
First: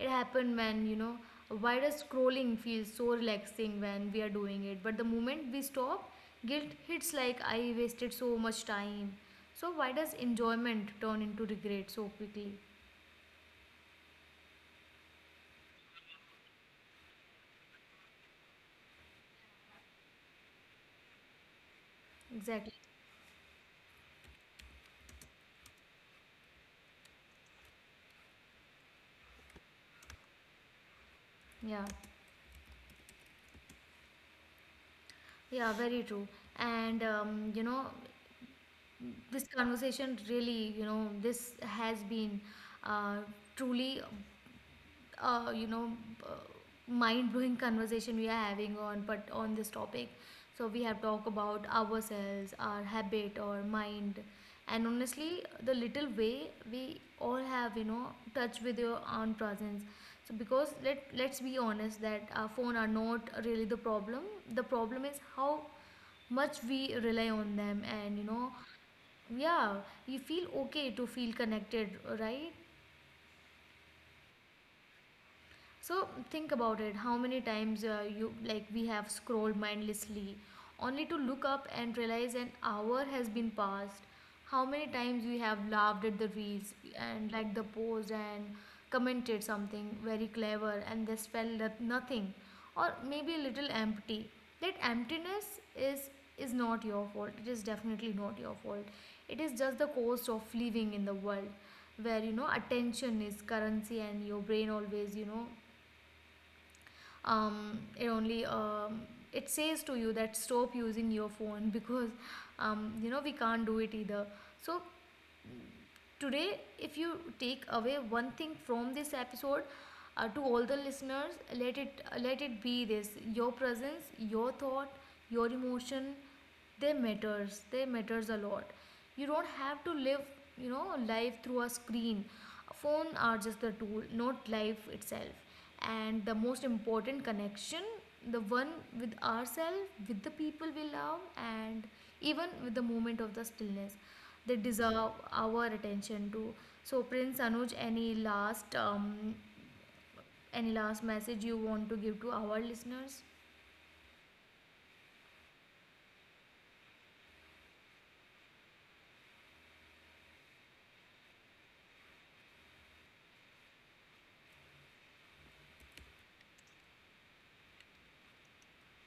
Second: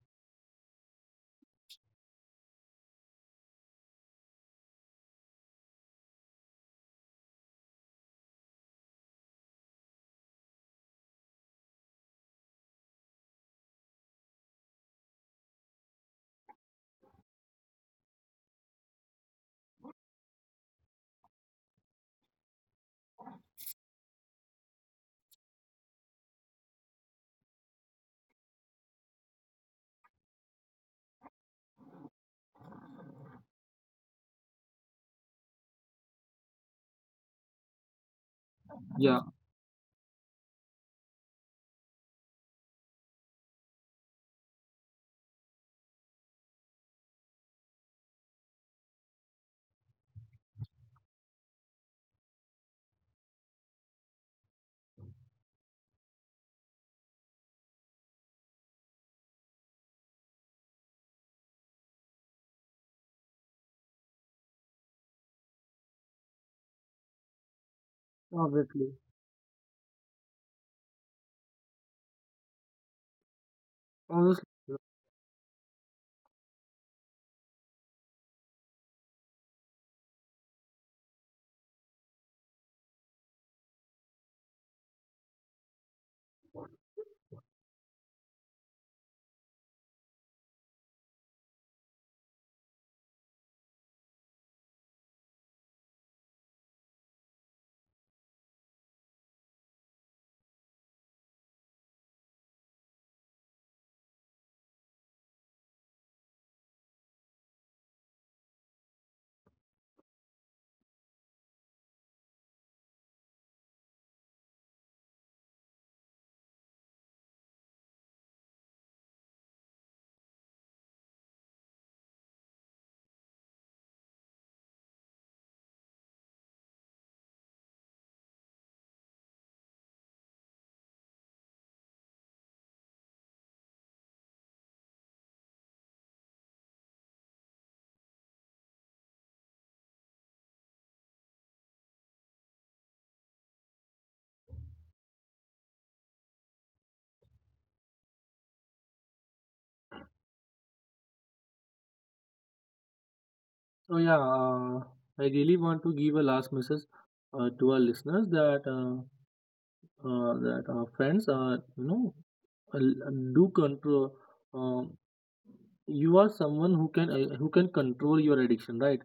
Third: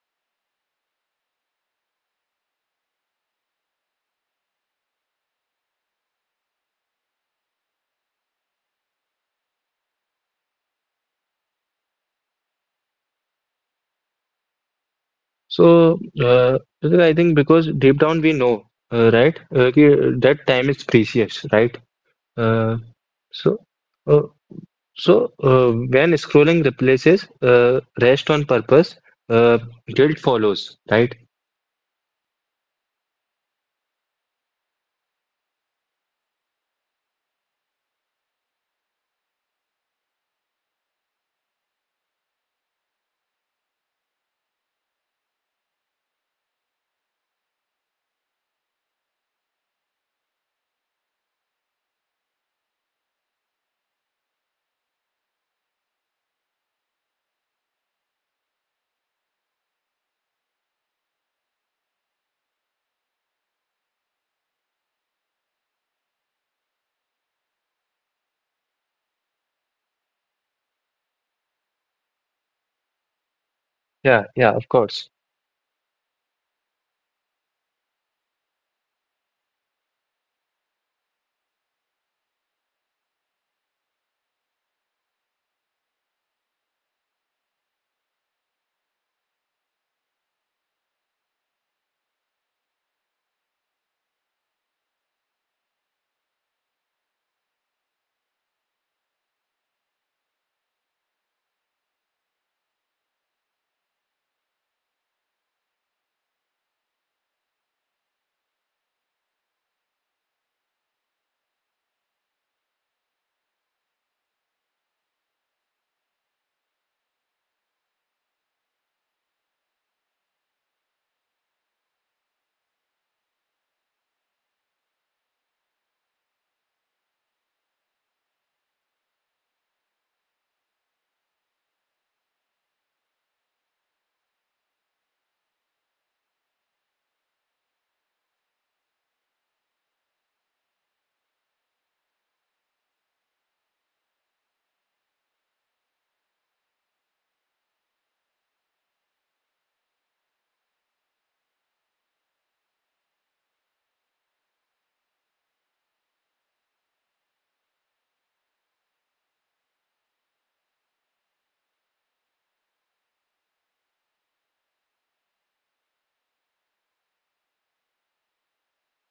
[SPEAKER 1] it happened when wider scrolling feels so relaxing when we are doing it, but the moment we stop, guilt hits like I wasted so much time. So why does enjoyment turn into regret so quickly?
[SPEAKER 3] So, Ritika, I think because deep down we know, right, कि that time is precious, right?
[SPEAKER 1] Exactly.
[SPEAKER 3] Uh, so, uh, so when scrolling replaces rest on purpose, uh, guilt follows, right?
[SPEAKER 1] Yeah, yeah, very true. And
[SPEAKER 2] Yeah,
[SPEAKER 1] this conversation really, this has been uh, truly uh, you know uh, mind-blowing conversation we are having on, but on this topic. So we have talked about ourselves, our habit, our mind, and honestly the little way we all have, touch with your own presence. So because let's be honest that our phone are not really the problem. The problem is how much we rely on them, and.
[SPEAKER 2] obviously.
[SPEAKER 1] Yeah, we feel okay to feel connected, right?
[SPEAKER 3] Yeah,
[SPEAKER 2] Obviously.
[SPEAKER 3] yeah, of course.
[SPEAKER 1] So think about it. How many times, you like we have scrolled mindlessly, only to look up and realize an hour has been passed. How many times we have laughed at the reels and liked the post and commented something very clever, and this felt that nothing, or maybe a little empty. That emptiness is not your fault. It is definitely not your fault. It is just the cost of living in the world where attention is currency, and your brain always, it only, it says to you that stop using your phone because we can't do it either. So today, if you take away one thing from this episode, to all the listeners, let it be this: your presence, your thought, your emotion, they matters, they matters a lot. You don't have to live, life through a screen. Phone are just the tool, not life itself. And the most important connection, the one with ourselves, with the people we love, and even with the moment of the stillness, they deserve our attention too. So, Prince, Anuj, any last message you want to give to our listeners?
[SPEAKER 2] So yeah, I really want to give a last message, to our listeners, that, that our friends are, you know, uh, do control. Uh, you are someone who can, who can control your addiction, right?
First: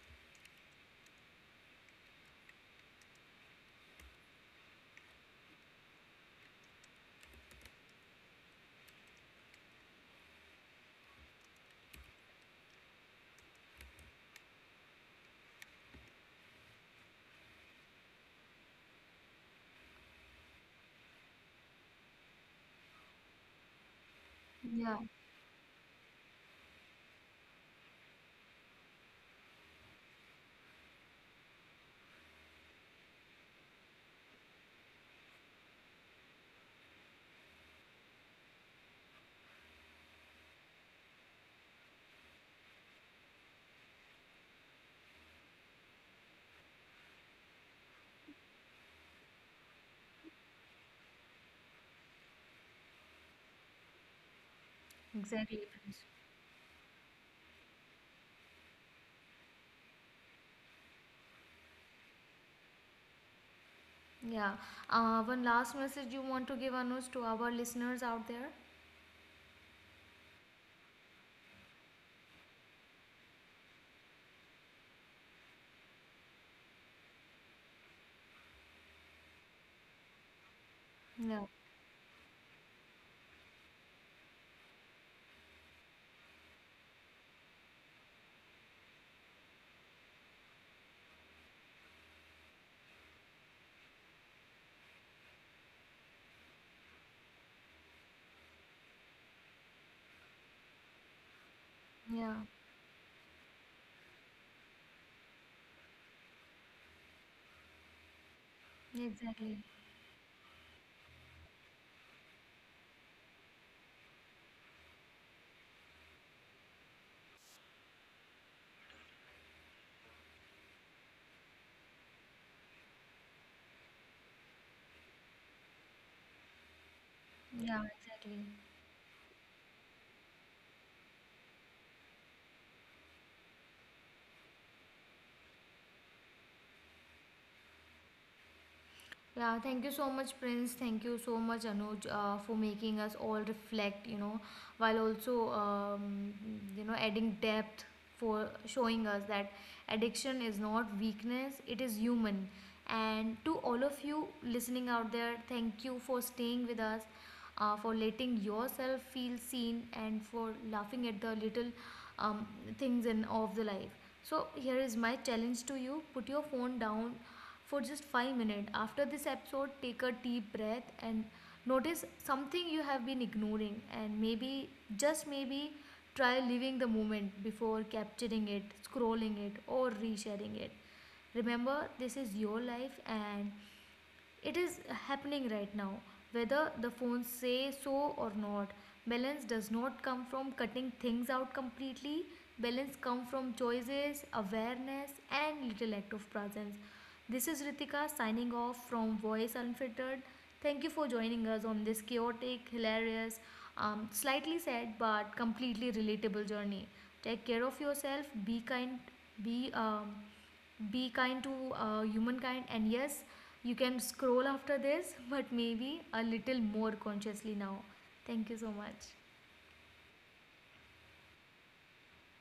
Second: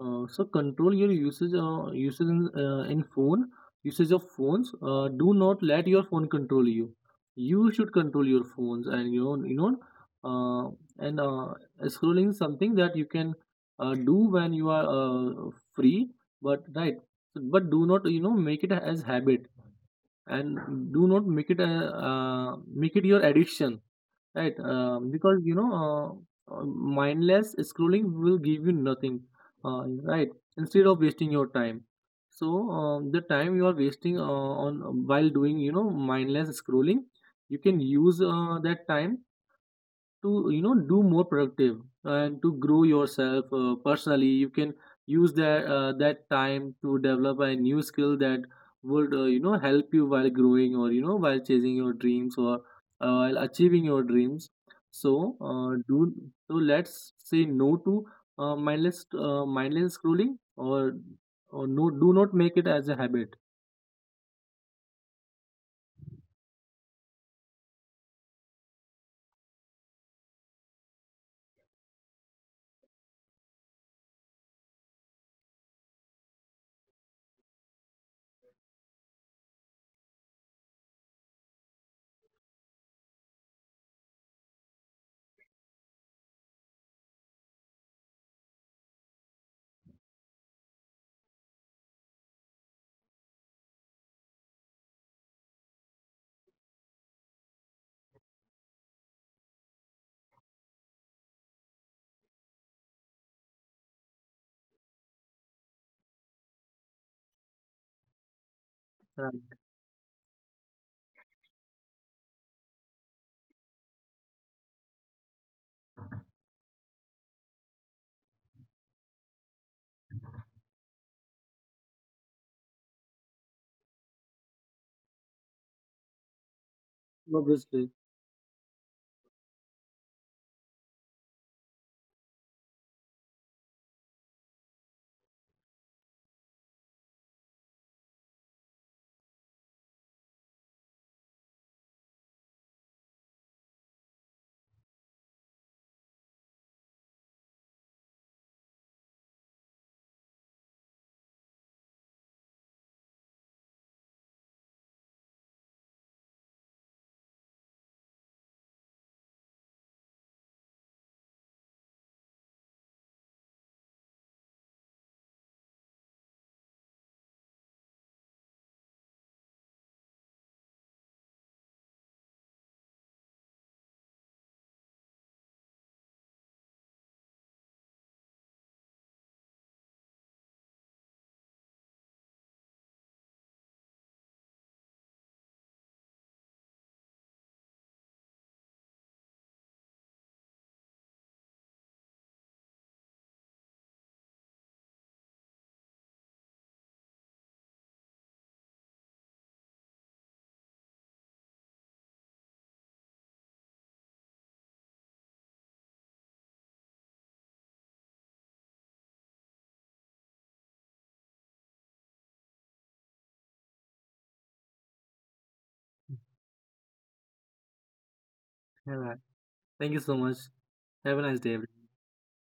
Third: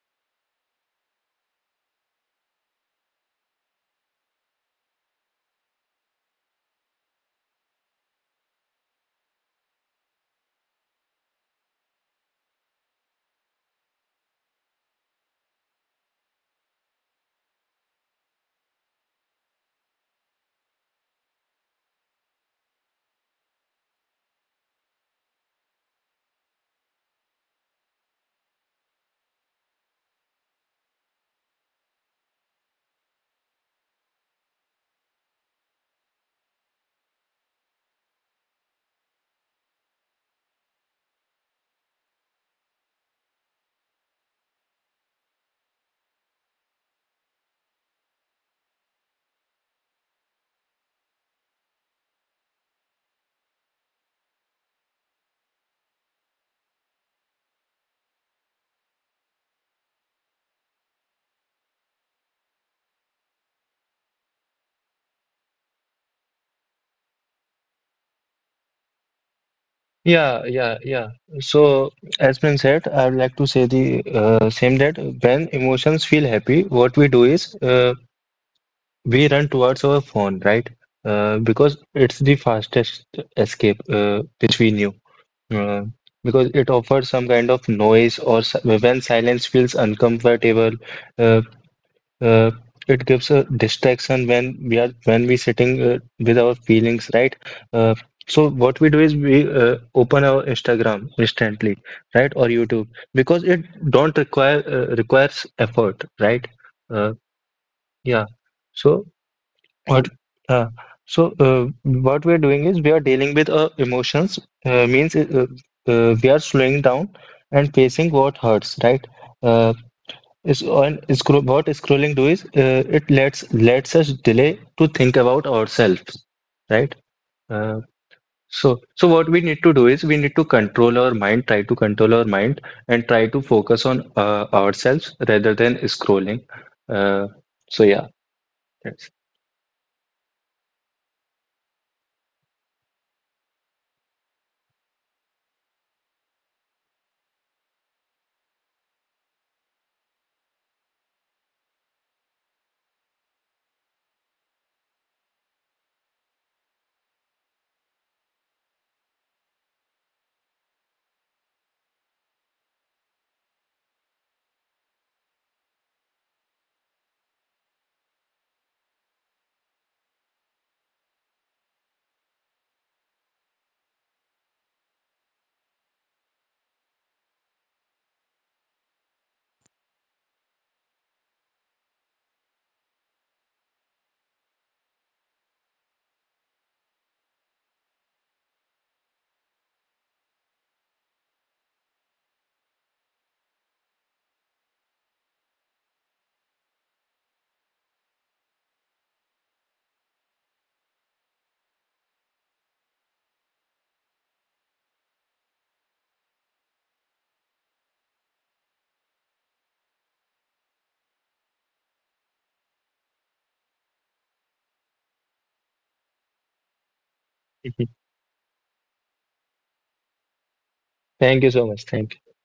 [SPEAKER 2] So control your usage, usage in phone, usage of phones. Do not let your phone control you. You should control your phones, and you know, you know uh, and scrolling is something that you can, do when you are, free. But right, but do not, you know, make it as habit, and do not make it your addiction. Right.
[SPEAKER 1] Yeah,
[SPEAKER 2] Because, you know, mindless scrolling will give you nothing, right? Instead of wasting your time, so the time you are wasting, on while doing, you know, mindless scrolling, you can use, that time to, you know, do more productive, and to grow yourself, personally, you can use that time to develop a new skill that would, you know, help you while growing, or, you know, while chasing your dreams, or, while achieving your dreams. so
[SPEAKER 1] exactly,
[SPEAKER 2] uh,
[SPEAKER 1] Prince.
[SPEAKER 2] do so let's say no to, mindless scrolling, or no, do not make it as a habit.
[SPEAKER 1] Yeah. One last message you want to give, Anuj, to our listeners out there?
[SPEAKER 3] Yeah, yeah, yeah. So, as been said, I would like to say the same, that when emotions feel happy, what we do is we run towards our phone, right?
[SPEAKER 1] Yeah.
[SPEAKER 3] Because it's the fastest escape which we knew. Uh, because it offers some kind of noise, or when silence feels uncomfortable, uh, uh, it gives a distraction when we are when we sitting with our feelings, right? Uh, so what we do is we open our Instagram instantly, right,
[SPEAKER 1] Yeah,
[SPEAKER 3] or YouTube, because it don't require requires effort, right? Uh, yeah. So.
[SPEAKER 2] Right.
[SPEAKER 1] exactly.
[SPEAKER 3] What? Uh, so what we are doing is we are dealing with emotions. Means We are slowing down and facing what hurts, right? Uh, is on scro What scrolling do is it lets us delay to think about ourselves, right? Uh,
[SPEAKER 1] Yeah,
[SPEAKER 2] Obviously.
[SPEAKER 1] exactly.
[SPEAKER 3] so what we need to do is we need to control our mind, try to control our mind, and try to focus on ourselves rather than scrolling. Uh, so yeah, that's.
[SPEAKER 1] Yeah, thank you so much, Prince. Thank you so much, Anuj, for making us all reflect, while also, adding depth, for showing us that addiction is not weakness, it is human. And to all of you listening out there, thank you for staying with us, for letting yourself feel seen, and for laughing at the little um, things in of the life. So, here is my challenge to you: put your phone down for just 5 minutes. After this episode, take a deep breath and notice something you have been ignoring, and maybe, just maybe, try living the moment before capturing it, scrolling it, or resharing it. Remember, this is your life, and it is happening right now. Whether the phones say so or not, balance does not come from cutting things out completely. Balance comes from choices, awareness, and little act of presence. This is Ritika signing off from Voice Unfiltered. Thank you for joining us on this chaotic, hilarious, slightly sad but completely relatable journey. Take care of yourself, be kind, be um, be kind to humankind, and yes, you can scroll after this, but maybe a little more consciously now.
[SPEAKER 3] Mhm.
[SPEAKER 1] Thank you so
[SPEAKER 2] Yeah,
[SPEAKER 1] much.
[SPEAKER 2] thank you so much. Have a nice
[SPEAKER 3] Thank
[SPEAKER 2] day,
[SPEAKER 3] you so
[SPEAKER 2] everyone.
[SPEAKER 3] much. Thank you.